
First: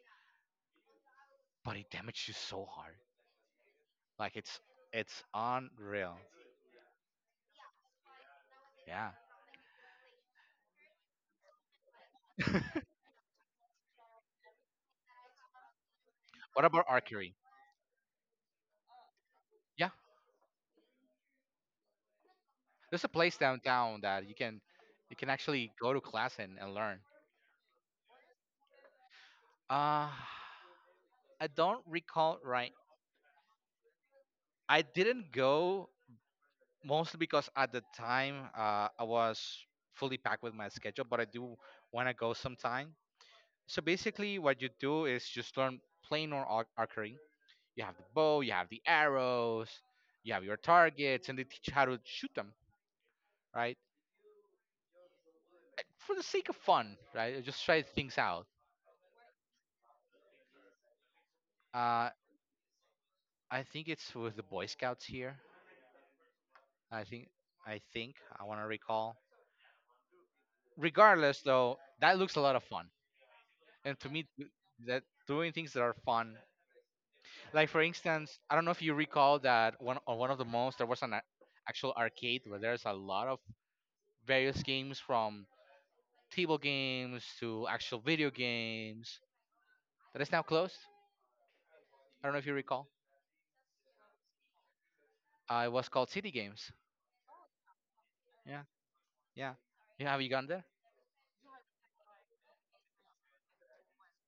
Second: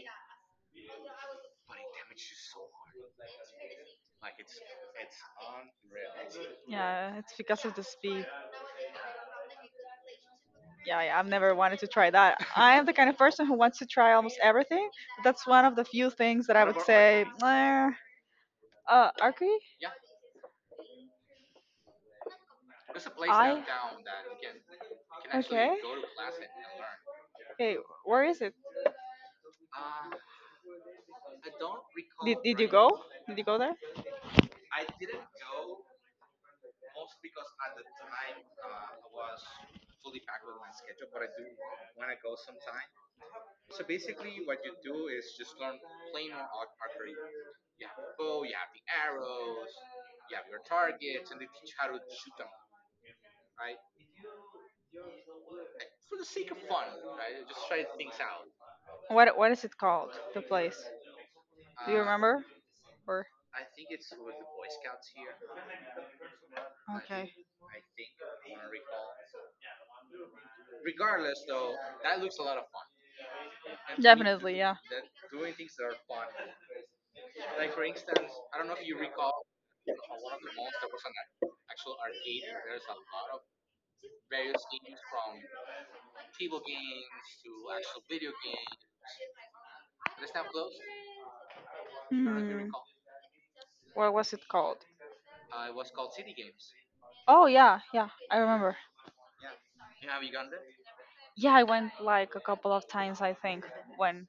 [SPEAKER 2] but it damaged you so hard, like it's unreal.
[SPEAKER 1] Yeah, it's because of the speed.
[SPEAKER 2] Yeah.
[SPEAKER 1] Yeah, yeah, I've never wanted to try that. I am
[SPEAKER 2] [laughs]
[SPEAKER 1] the kind of person who wants to try almost everything. But that's one of the few things that I
[SPEAKER 2] What
[SPEAKER 1] would
[SPEAKER 2] about
[SPEAKER 1] say.
[SPEAKER 2] archery?
[SPEAKER 1] "Nah." Arcade?
[SPEAKER 2] Yeah, there's a place
[SPEAKER 1] I.
[SPEAKER 2] downtown that you can
[SPEAKER 1] Okay.
[SPEAKER 2] actually go to class and learn.
[SPEAKER 1] Hey, where is it?
[SPEAKER 2] Uh, I don't recall,
[SPEAKER 1] Did you
[SPEAKER 2] right?
[SPEAKER 1] go? Did you go there?
[SPEAKER 2] I didn't go mostly because at the time, I was fully packed with my schedule, but I do want to go sometime. So basically, what you do is just learn archery. You have the bow, you have the arrows, you have your targets, and they teach you how to shoot them, right? For the sake of fun, right? Just try things out.
[SPEAKER 1] What is it called? The place? Do you
[SPEAKER 2] Uh,
[SPEAKER 1] remember? Or
[SPEAKER 2] I think it's with the Boy Scouts here. I think,
[SPEAKER 1] okay.
[SPEAKER 2] I think, I want to recall. Regardless, though, that looks a lot of fun, and to me,
[SPEAKER 1] Definitely, yeah.
[SPEAKER 2] that doing things that are fun, like for instance, I don't know if you recall that one on one of the malls there was an actual arcade where there's a lot of various games from table games to actual video games that is now closed. I don't know if you
[SPEAKER 1] Hmm.
[SPEAKER 2] recall.
[SPEAKER 1] What was it called?
[SPEAKER 2] It was called City Games.
[SPEAKER 1] Oh yeah, yeah, I
[SPEAKER 2] Yeah,
[SPEAKER 1] remember.
[SPEAKER 2] yeah. Yeah, have you gone there?
[SPEAKER 1] Yeah, I went like a couple of times I think when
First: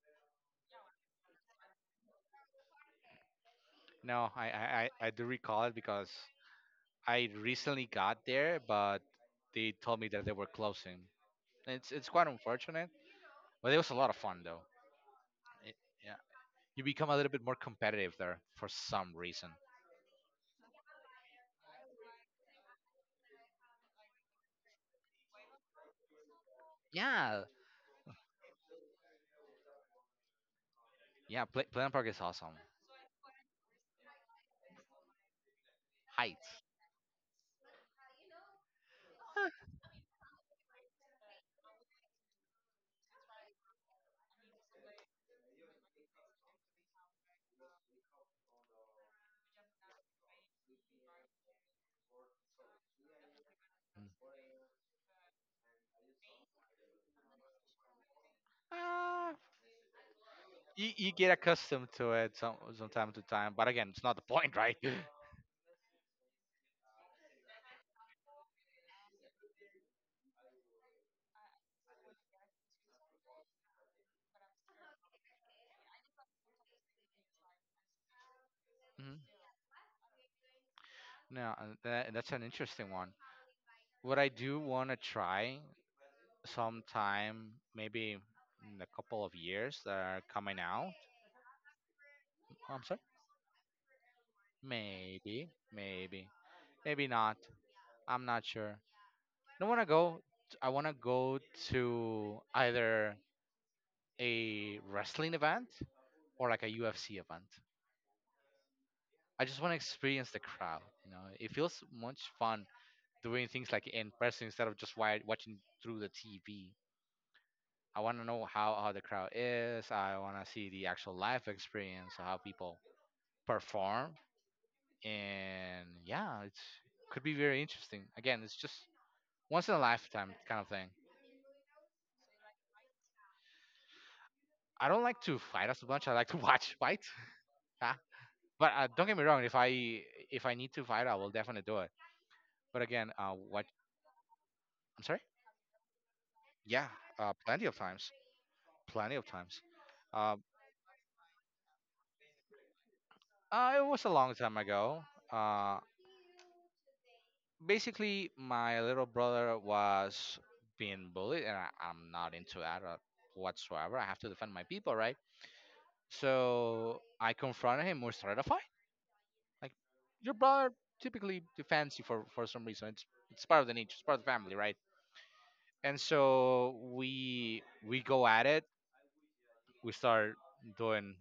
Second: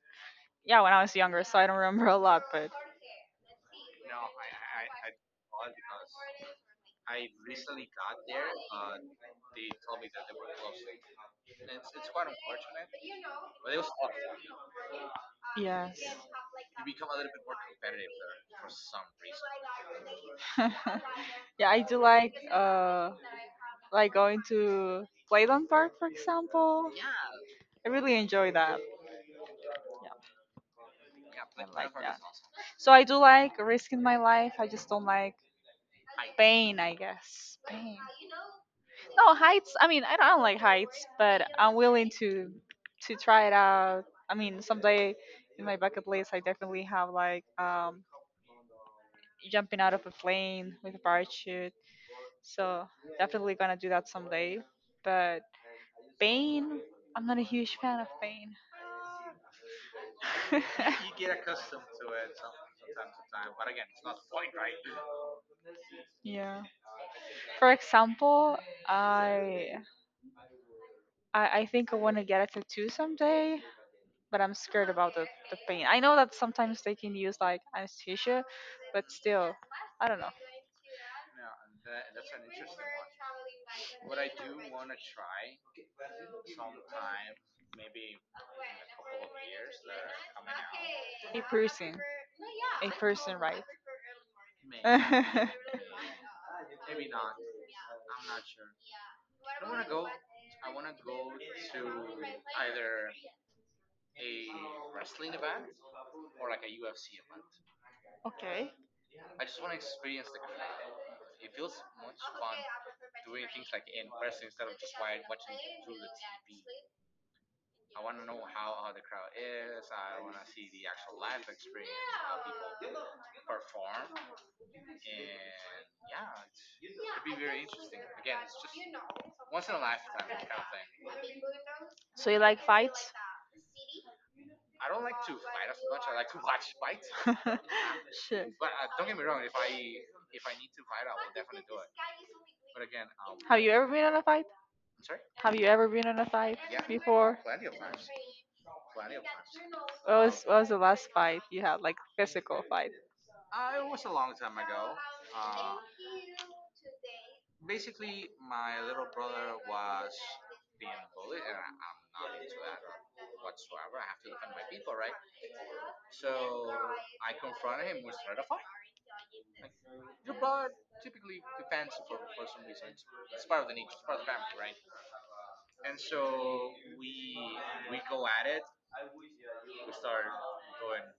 [SPEAKER 1] yeah, when I was younger, so I don't remember [laughs] a lot, but
[SPEAKER 2] No, I do recall it because I recently got there, but they told me that they were closing. It's quite unfortunate, but it was a lot of fun though. It,
[SPEAKER 1] yes.
[SPEAKER 2] yeah, you become a little bit more competitive there for some reason.
[SPEAKER 1] [laughs] Yeah, I do like going to Playland Park for example.
[SPEAKER 2] Yeah,
[SPEAKER 1] I really enjoy that.
[SPEAKER 2] yeah.
[SPEAKER 1] Yeah.
[SPEAKER 2] Planet Park
[SPEAKER 1] Yeah.
[SPEAKER 2] is awesome.
[SPEAKER 1] So I do like risking my life. I just don't like
[SPEAKER 2] Heights.
[SPEAKER 1] pain, I guess. Pain. No heights. I mean, I don't like heights, but I'm willing to try it out. I mean, someday in my bucket list, I definitely have jumping out of a plane with a parachute. So definitely gonna do that
[SPEAKER 2] Mm.
[SPEAKER 1] someday. But Bane, I'm not a huge fan of
[SPEAKER 2] Ah, you get
[SPEAKER 1] Bane.
[SPEAKER 2] accustomed to it some time to time, but again it's not the point, right? [laughs]
[SPEAKER 1] [laughs] Yeah. For example, I I think I want to get a tattoo someday, but I'm scared about the pain. I know that sometimes they can use like anesthesia, but
[SPEAKER 2] Mhm.
[SPEAKER 1] still, I don't know.
[SPEAKER 2] No, and that, that's an interesting one. What I do want to try sometime, maybe in a couple of years that are coming out.
[SPEAKER 1] A person,
[SPEAKER 2] Oh, I'm
[SPEAKER 1] a
[SPEAKER 2] sorry.
[SPEAKER 1] person, right?
[SPEAKER 2] Maybe maybe, maybe not,
[SPEAKER 1] [laughs]
[SPEAKER 2] I'm not sure. i want to go I want to go to either a wrestling event or like a UFC event.
[SPEAKER 1] Okay.
[SPEAKER 2] I just want to experience the crowd, you know, it feels much fun doing things like in person instead of just watching through the TV. I want to know how the crowd is. I want to see the actual live experience, how people perform. And yeah, it's could be very interesting. Again, it's just once in a lifetime kind of thing.
[SPEAKER 1] So you like fights?
[SPEAKER 2] I don't like to fight as much. I like to [laughs] watch fights. [laughs]
[SPEAKER 1] [laughs]
[SPEAKER 2] Ah,
[SPEAKER 1] Shit.
[SPEAKER 2] but don't get me wrong. If I need to fight, I will definitely do it. But again,
[SPEAKER 1] Have
[SPEAKER 2] what?
[SPEAKER 1] you ever been on a fight?
[SPEAKER 2] I'm sorry.
[SPEAKER 1] Have you ever been on a fight
[SPEAKER 2] Yeah,
[SPEAKER 1] before?
[SPEAKER 2] plenty of times. Plenty of times.
[SPEAKER 1] What
[SPEAKER 2] Uh,
[SPEAKER 1] was what was the last fight you had, like physical fight?
[SPEAKER 2] Uh, it was a long time ago. Uh, basically, my little brother was being bullied, and I'm not into that whatsoever. I have to defend my people, right? So I confronted him. We started a fight. Like your brother typically defends you for some reason. It's part of the nature. It's part of the family, right? And so we go at it. We start doing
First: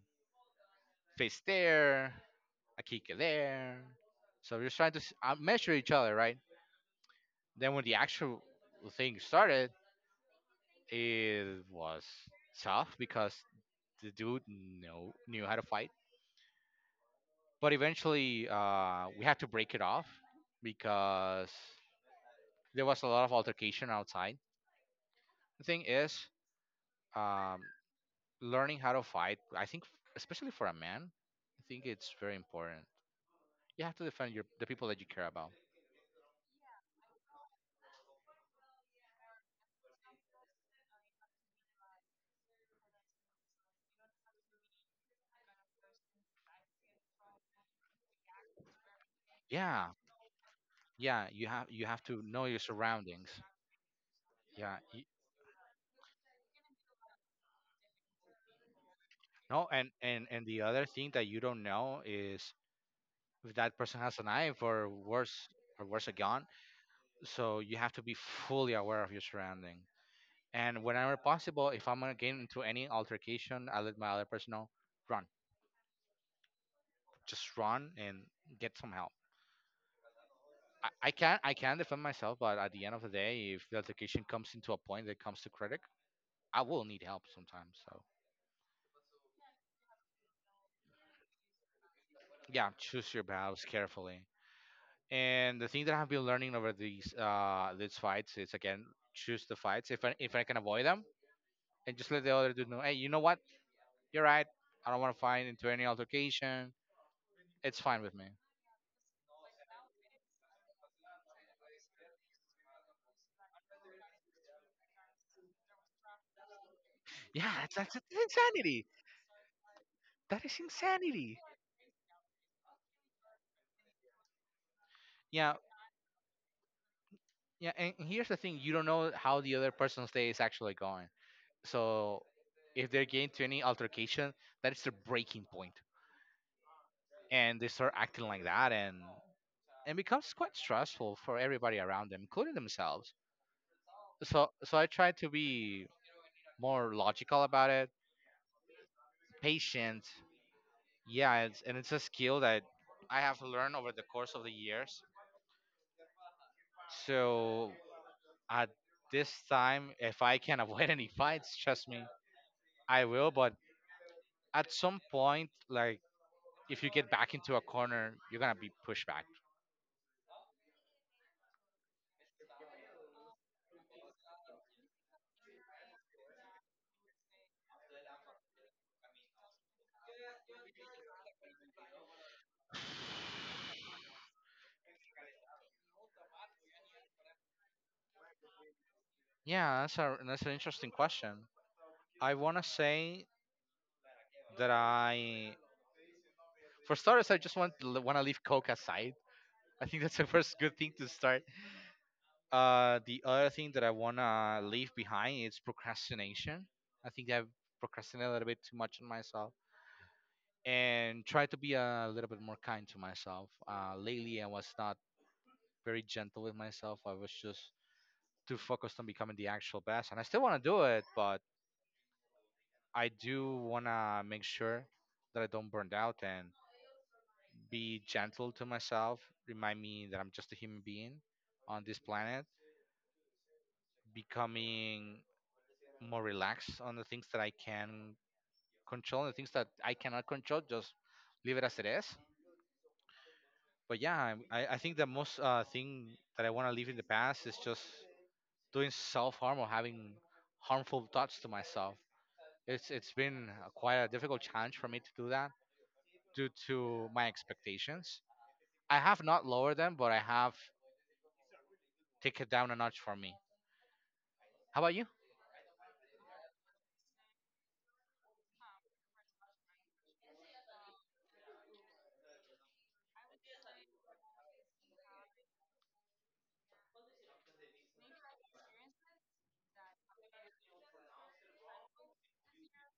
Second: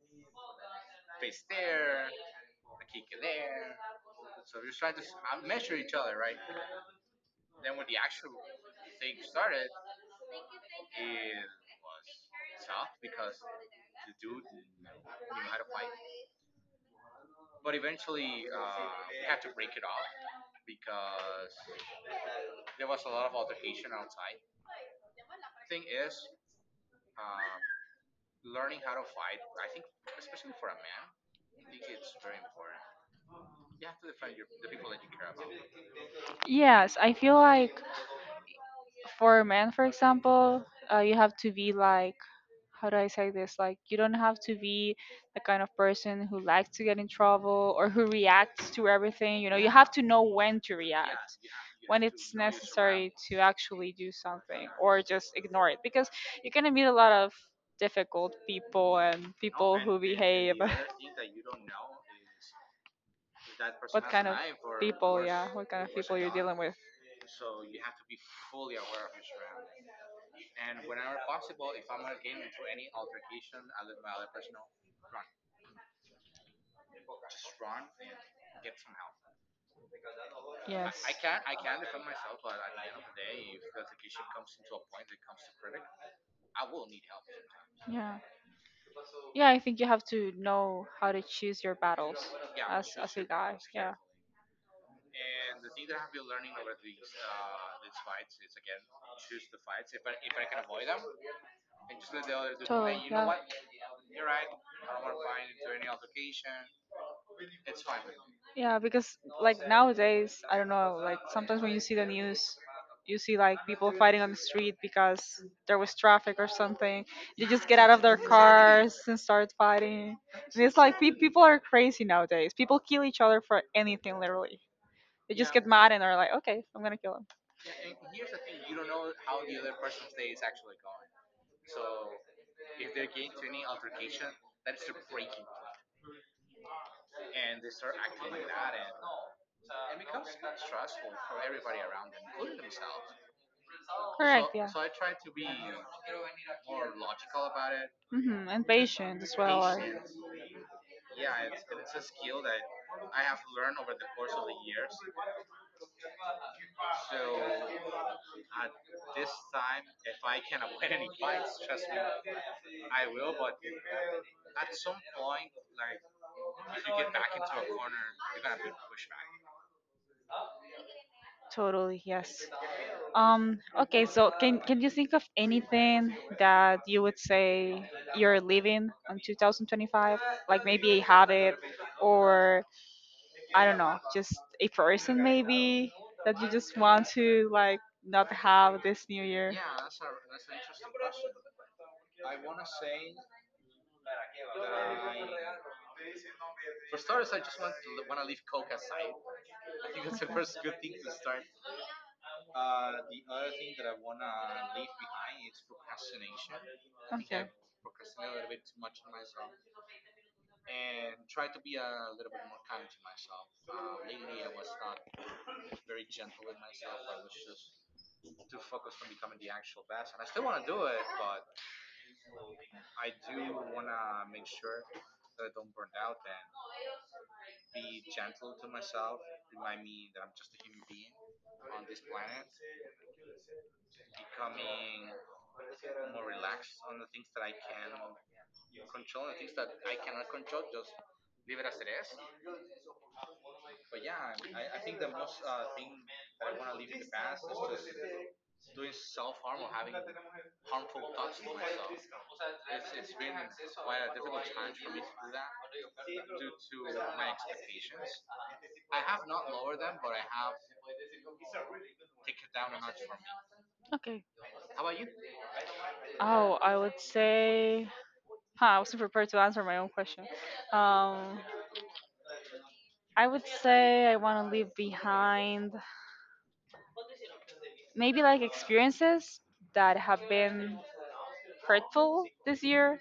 [SPEAKER 2] face there, a kick there. So we're just trying to measure each other, right? Then when the actual thing started, it was tough because the dude knew how to fight. But eventually, we had to break it off because there was a lot of altercation outside. The thing is, um, learning how to fight, I think, especially for a man, I think it's very important. You have to defend your the people that you care about.
[SPEAKER 1] Yes, I feel like for men, for example, you have to be like, how do I say this? Like, you don't have to be the kind of person who likes to get in trouble or who reacts to everything. You know, you have
[SPEAKER 2] Yeah,
[SPEAKER 1] to know when to
[SPEAKER 2] yeah.
[SPEAKER 1] react,
[SPEAKER 2] You
[SPEAKER 1] when
[SPEAKER 2] have to
[SPEAKER 1] it's
[SPEAKER 2] know your
[SPEAKER 1] necessary
[SPEAKER 2] surroundings.
[SPEAKER 1] to actually do something
[SPEAKER 2] Yeah.
[SPEAKER 1] or just ignore it. Because you're going to meet a lot of difficult people and
[SPEAKER 2] No,
[SPEAKER 1] people
[SPEAKER 2] and
[SPEAKER 1] who
[SPEAKER 2] and and
[SPEAKER 1] behave.
[SPEAKER 2] the other thing that
[SPEAKER 1] [laughs]
[SPEAKER 2] you don't know is if that person
[SPEAKER 1] What
[SPEAKER 2] has an
[SPEAKER 1] kind of
[SPEAKER 2] eye for
[SPEAKER 1] people,
[SPEAKER 2] worse
[SPEAKER 1] yeah, what kind
[SPEAKER 2] or
[SPEAKER 1] of
[SPEAKER 2] worse a
[SPEAKER 1] people you're
[SPEAKER 2] gun.
[SPEAKER 1] dealing with.
[SPEAKER 2] So you have to be fully aware of your surrounding. And whenever possible, if I'm gonna get into any altercation, I let my other person know, run, just run and get some help. I,
[SPEAKER 1] Yes.
[SPEAKER 2] I can I can
[SPEAKER 1] Yes.
[SPEAKER 2] defend myself, but at the end of the day, if the altercation comes into a point that comes to critic, I will need help sometimes.
[SPEAKER 1] You know.
[SPEAKER 2] So
[SPEAKER 1] Yeah. Yeah, I think you have to know how to choose your battles
[SPEAKER 2] yeah, choose
[SPEAKER 1] as
[SPEAKER 2] your
[SPEAKER 1] a guy.
[SPEAKER 2] battles
[SPEAKER 1] Yeah.
[SPEAKER 2] carefully. And the thing that I've been learning over these fights is again choose the fights if I can avoid them and just let the other dude know, hey,
[SPEAKER 1] Totally.
[SPEAKER 2] you know
[SPEAKER 1] Yeah.
[SPEAKER 2] what? You're right. I don't want to fight into any altercation. It's fine with me.
[SPEAKER 1] Yeah, because like nowadays, I don't know, like sometimes when you see the news, you see like people fighting on the street because there was traffic or something. They
[SPEAKER 2] Yeah,
[SPEAKER 1] just
[SPEAKER 2] that's,
[SPEAKER 1] get out
[SPEAKER 2] that's
[SPEAKER 1] of
[SPEAKER 2] that's
[SPEAKER 1] their
[SPEAKER 2] insanity.
[SPEAKER 1] cars and start fighting.
[SPEAKER 2] That is
[SPEAKER 1] And it's like pe-
[SPEAKER 2] insanity.
[SPEAKER 1] people are crazy nowadays. People kill each other for anything, literally. They just,
[SPEAKER 2] Yeah,
[SPEAKER 1] yeah, get mad and are like, okay, I'm gonna kill him. So
[SPEAKER 2] yeah. And here's the thing: you don't know how the other person's day is actually going. So if they're getting to any altercation, that is their breaking point, and they start acting like that, and becomes quite stressful for everybody around them, including themselves.
[SPEAKER 1] correct.
[SPEAKER 2] So
[SPEAKER 1] Yeah.
[SPEAKER 2] so I try to be more logical about it,
[SPEAKER 1] Hmm, and patient as well. I-
[SPEAKER 2] patient, and it's a skill that I have learned over the course of the years, so at this time if I can [laughs] avoid any fights, trust me, I will, but at some point, like, if you get back into a corner, you're gonna be pushed back.
[SPEAKER 1] totally, yes. Okay, so can you think of anything that you would say you're living on 2025? Like maybe a habit or I don't know, just a person maybe that you just want to like not have this new year.
[SPEAKER 2] That's an interesting question. I want to say that I, for starters, I just want to leave coke aside. I think that's the [laughs] first good thing to start. The other thing that I wanna leave behind is procrastination. I think
[SPEAKER 1] Okay.
[SPEAKER 2] I've procrastinated a little bit too much on myself and try to be a little bit more kind to myself. Lately, I was not very gentle with myself. I was just too focused on becoming the actual best, and I still wanna do it, but I do wanna make sure that I don't burn out and be gentle to myself. Remind me that I'm just a human being on this planet. Becoming more relaxed on the things that I can control and things that I cannot control, just leave it as it is. But yeah, I think the most thing that I want to leave in the past is just doing self harm or having harmful thoughts to myself. It's been quite a difficult challenge for me to do that due to my expectations. I have not lowered them, but I have taken down a notch for me.
[SPEAKER 1] Okay.
[SPEAKER 2] How about you?
[SPEAKER 1] Oh, I would say, huh, I wasn't prepared to answer my own question. Um, I would say I want to leave behind maybe like experiences that have been hurtful this year.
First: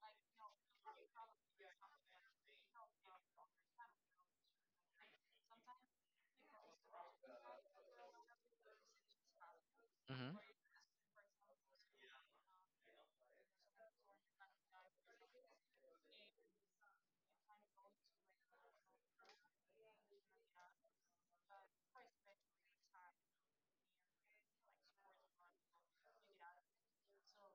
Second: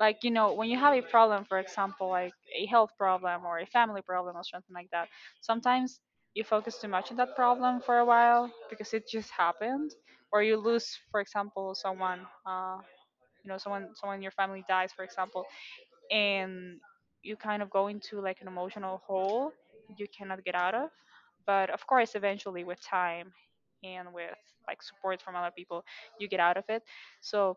[SPEAKER 1] Like, you know, when you have a problem, for example, like a health problem or a family problem or something like that, sometimes you focus too much on that problem for a while because it just happened.
[SPEAKER 2] hmm
[SPEAKER 1] Or you lose, for example, you know, someone in your family dies, for example, and you kind of go into like an emotional hole you cannot get out of. But of course, eventually, with time and with like support from other people, you get out of it. So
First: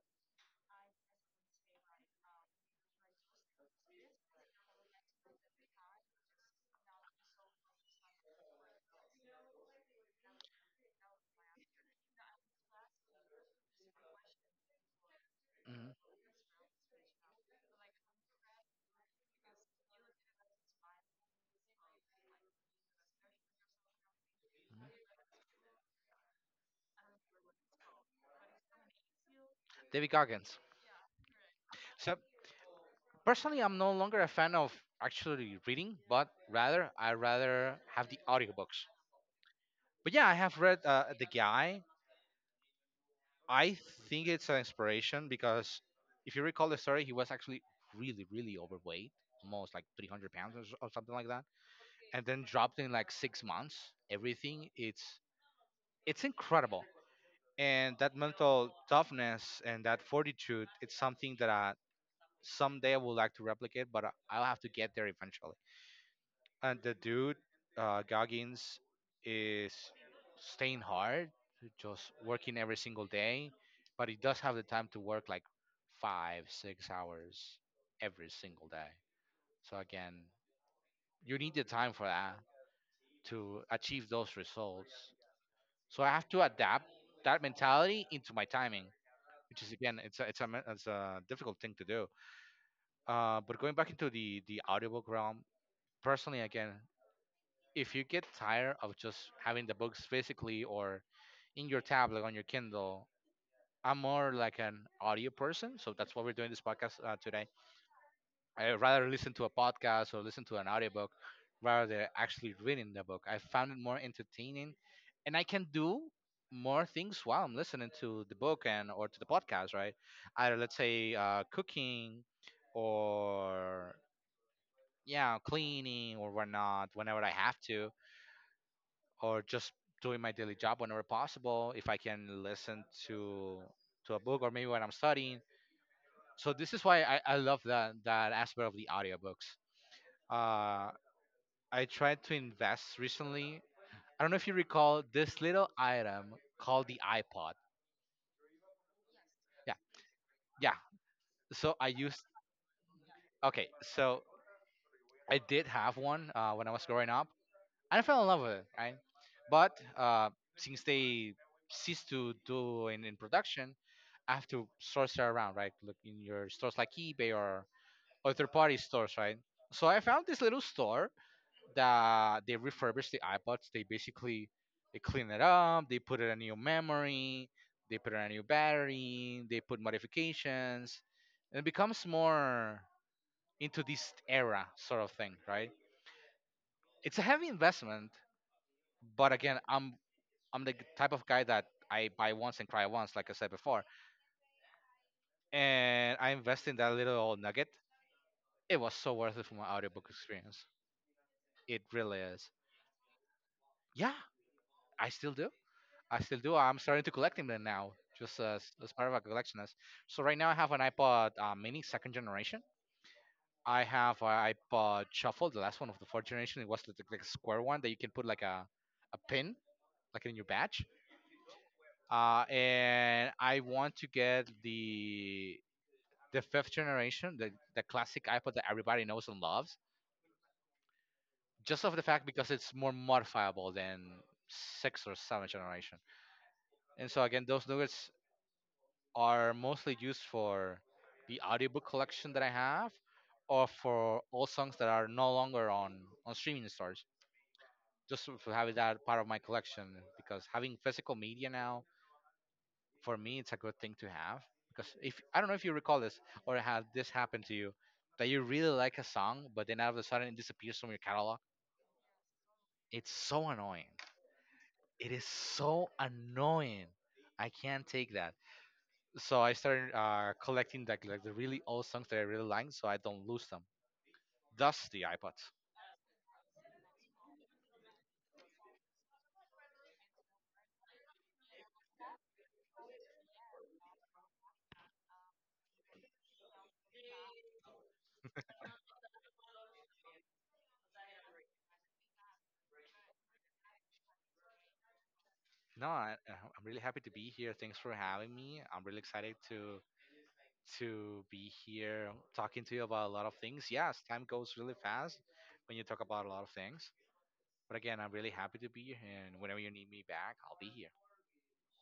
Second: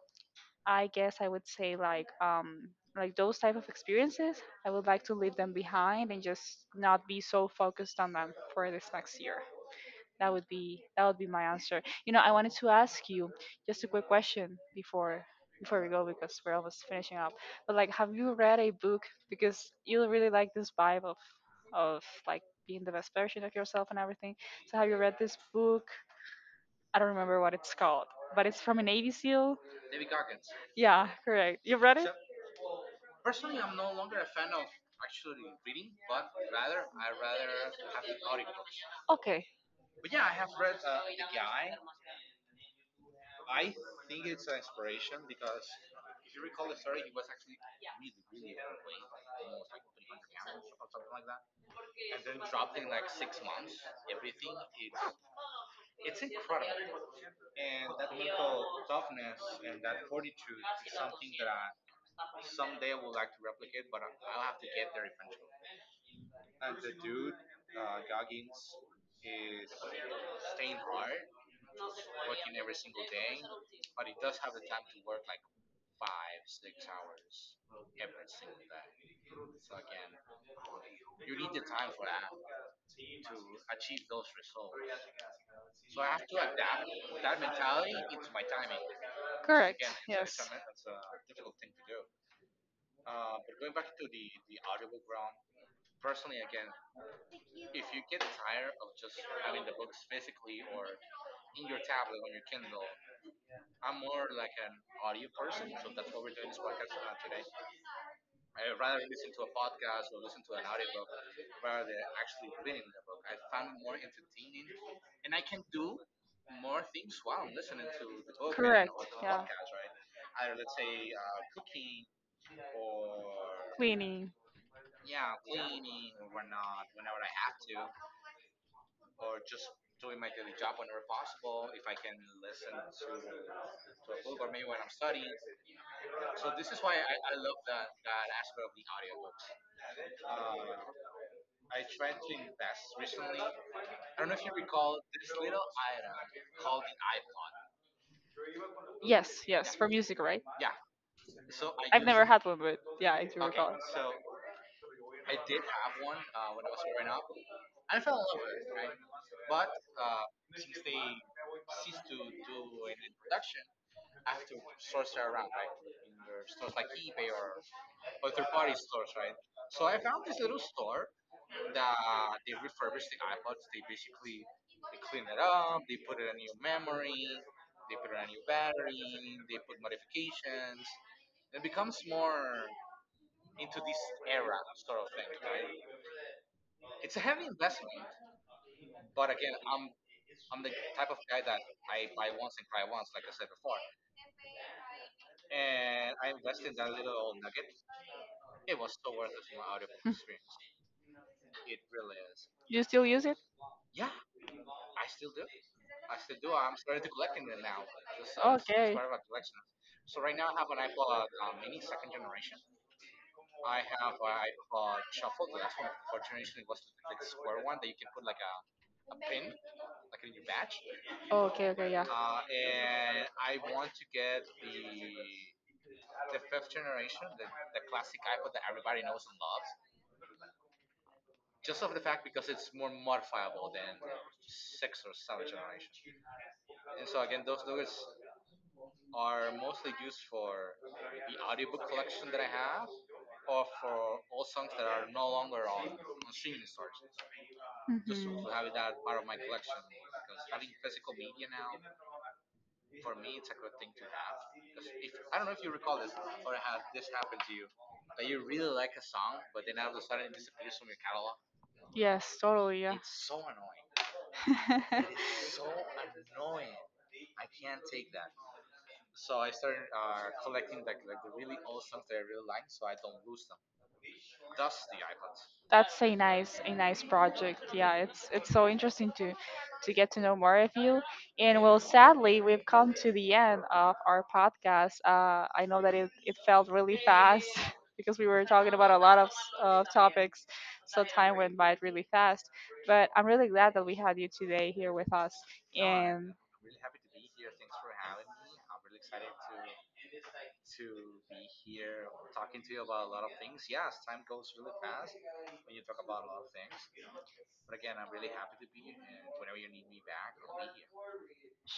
[SPEAKER 1] I guess I would say like those type of experiences, I would like to leave them behind and just not be so focused on them for this next year. That would be my answer. You know, I wanted to ask you just a quick question before we go
[SPEAKER 2] hmm
[SPEAKER 1] because we're almost finishing up. But like, have you read a book because you really like this vibe of like being the best version of yourself and everything. So have you read this book? I don't remember what it's called, but it's from a Navy SEAL.
[SPEAKER 2] David Goggins.
[SPEAKER 1] Yeah, correct. You've read it?
[SPEAKER 2] So personally, I'm no longer a fan of actually reading, but rather I rather have the audiobooks.
[SPEAKER 1] Okay,
[SPEAKER 2] But yeah, I have read The Guy. I think it's an inspiration because, if you recall the story, he was actually really, really overweight, almost like 300 pounds or, or something like that, and then dropped in like 6 months. Everything, it's incredible, and that mental toughness and that fortitude, it's something that I someday I would like to replicate, but I'll have to get there eventually. And the dude, Goggins, is staying hard, just working every single day, but he does have the time to work like 5, 6 hours every single day. So again, you need the time for that to achieve those results. So I have to adapt that mentality into my timing, which is
[SPEAKER 1] correct.
[SPEAKER 2] again,
[SPEAKER 1] Yes,
[SPEAKER 2] it's a difficult thing to do. But going back into the audiobook realm, personally, again, if you get tired of just having the books physically or in your tablet on your Kindle, I'm more like an audio person, so that's why we're doing this podcast today. I rather listen to a podcast or listen to an audiobook rather than actually reading the book. I found it more entertaining, and I can do more things while I'm listening to the book and
[SPEAKER 1] correct.
[SPEAKER 2] or to the
[SPEAKER 1] Yeah,
[SPEAKER 2] podcast, right? Either let's say cooking or
[SPEAKER 1] cleaning.
[SPEAKER 2] yeah, cleaning or whatnot whenever I have to or just doing my daily job whenever possible, if I can listen to a book or maybe when I'm studying. So this is why I love that aspect of the audiobooks. uh, I tried to invest recently. I don't know if you recall this little item called the iPod.
[SPEAKER 1] Yes,
[SPEAKER 2] Yeah,
[SPEAKER 1] yes, for music, right?
[SPEAKER 2] yeah. So I
[SPEAKER 1] I've
[SPEAKER 2] used—
[SPEAKER 1] never had one, but yeah, I do
[SPEAKER 2] okay,
[SPEAKER 1] recall.
[SPEAKER 2] so I did have one when I was growing up and I fell in love with it, right? But since they ceased to do in production, I have to source it around, right? Look in your stores like eBay or other party stores, right? So I found this little store that they refurbish the iPods. They basically they clean it up, they put in a new memory, they put in a new battery, they put modifications, and it becomes more into this era sort of thing, right? It's a heavy investment, but again, I'm the type of guy that I buy once and cry once, like I said before. And I invested in that little old nugget. It was so worth it for my audiobook
[SPEAKER 1] Mm.
[SPEAKER 2] experience. It really is.
[SPEAKER 1] You still use it?
[SPEAKER 2] Yeah, I still do. I still do. I'm starting to collect them now, just as
[SPEAKER 1] Okay.
[SPEAKER 2] part of a collection. So right now I have an iPod Mini second generation. I have an iPod Shuffle, the last one of the fourth generation. It was like a square one that you can put like a pin, like in your badge.
[SPEAKER 1] Okay, okay, yeah.
[SPEAKER 2] And I want to get the fifth generation, the classic iPod that everybody knows and loves, just of the fact because it's more modifiable than sixth or seventh generation. And so again, those nuggets are mostly used for the audiobook collection that I have, or for all songs that are no longer on streaming stores. Just for
[SPEAKER 1] Mhm.
[SPEAKER 2] having that part of my collection, because having physical media now for me it's a good thing to have, because if I don't know if you recall this or had this happen to you, that you really like a song but then out of a sudden it disappears from your catalog.
[SPEAKER 1] Yes, totally, yeah.
[SPEAKER 2] It's so annoying. It is
[SPEAKER 1] [laughs]
[SPEAKER 2] so annoying. I can't take that. So I started collecting like the really old songs that I really like so I don't lose them, thus the iPods.
[SPEAKER 1] That's a nice project. Yeah, it's so interesting to get to know more of you. And well, sadly, we've come to the end of our podcast. I know that it felt really fast [laughs] because we were talking about a lot of of topics, so time went by really fast. But I'm really glad that we had you today here with us.
[SPEAKER 2] No,
[SPEAKER 1] And
[SPEAKER 2] I'm really happy to be here, thanks for having me. I'm really excited to be here talking to you about a lot of things. Yes, time goes really fast when you talk about a lot of things. But again, I'm really happy to be here, and whenever you need me back, I'll be here.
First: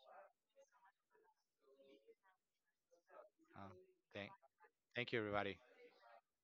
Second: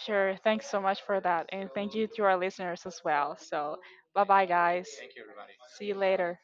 [SPEAKER 1] sure, thanks so much for that, and thank you to our listeners as well.
[SPEAKER 2] Uh,
[SPEAKER 1] So, bye
[SPEAKER 2] thank
[SPEAKER 1] bye, guys.
[SPEAKER 2] thank you, everybody.
[SPEAKER 1] See you later.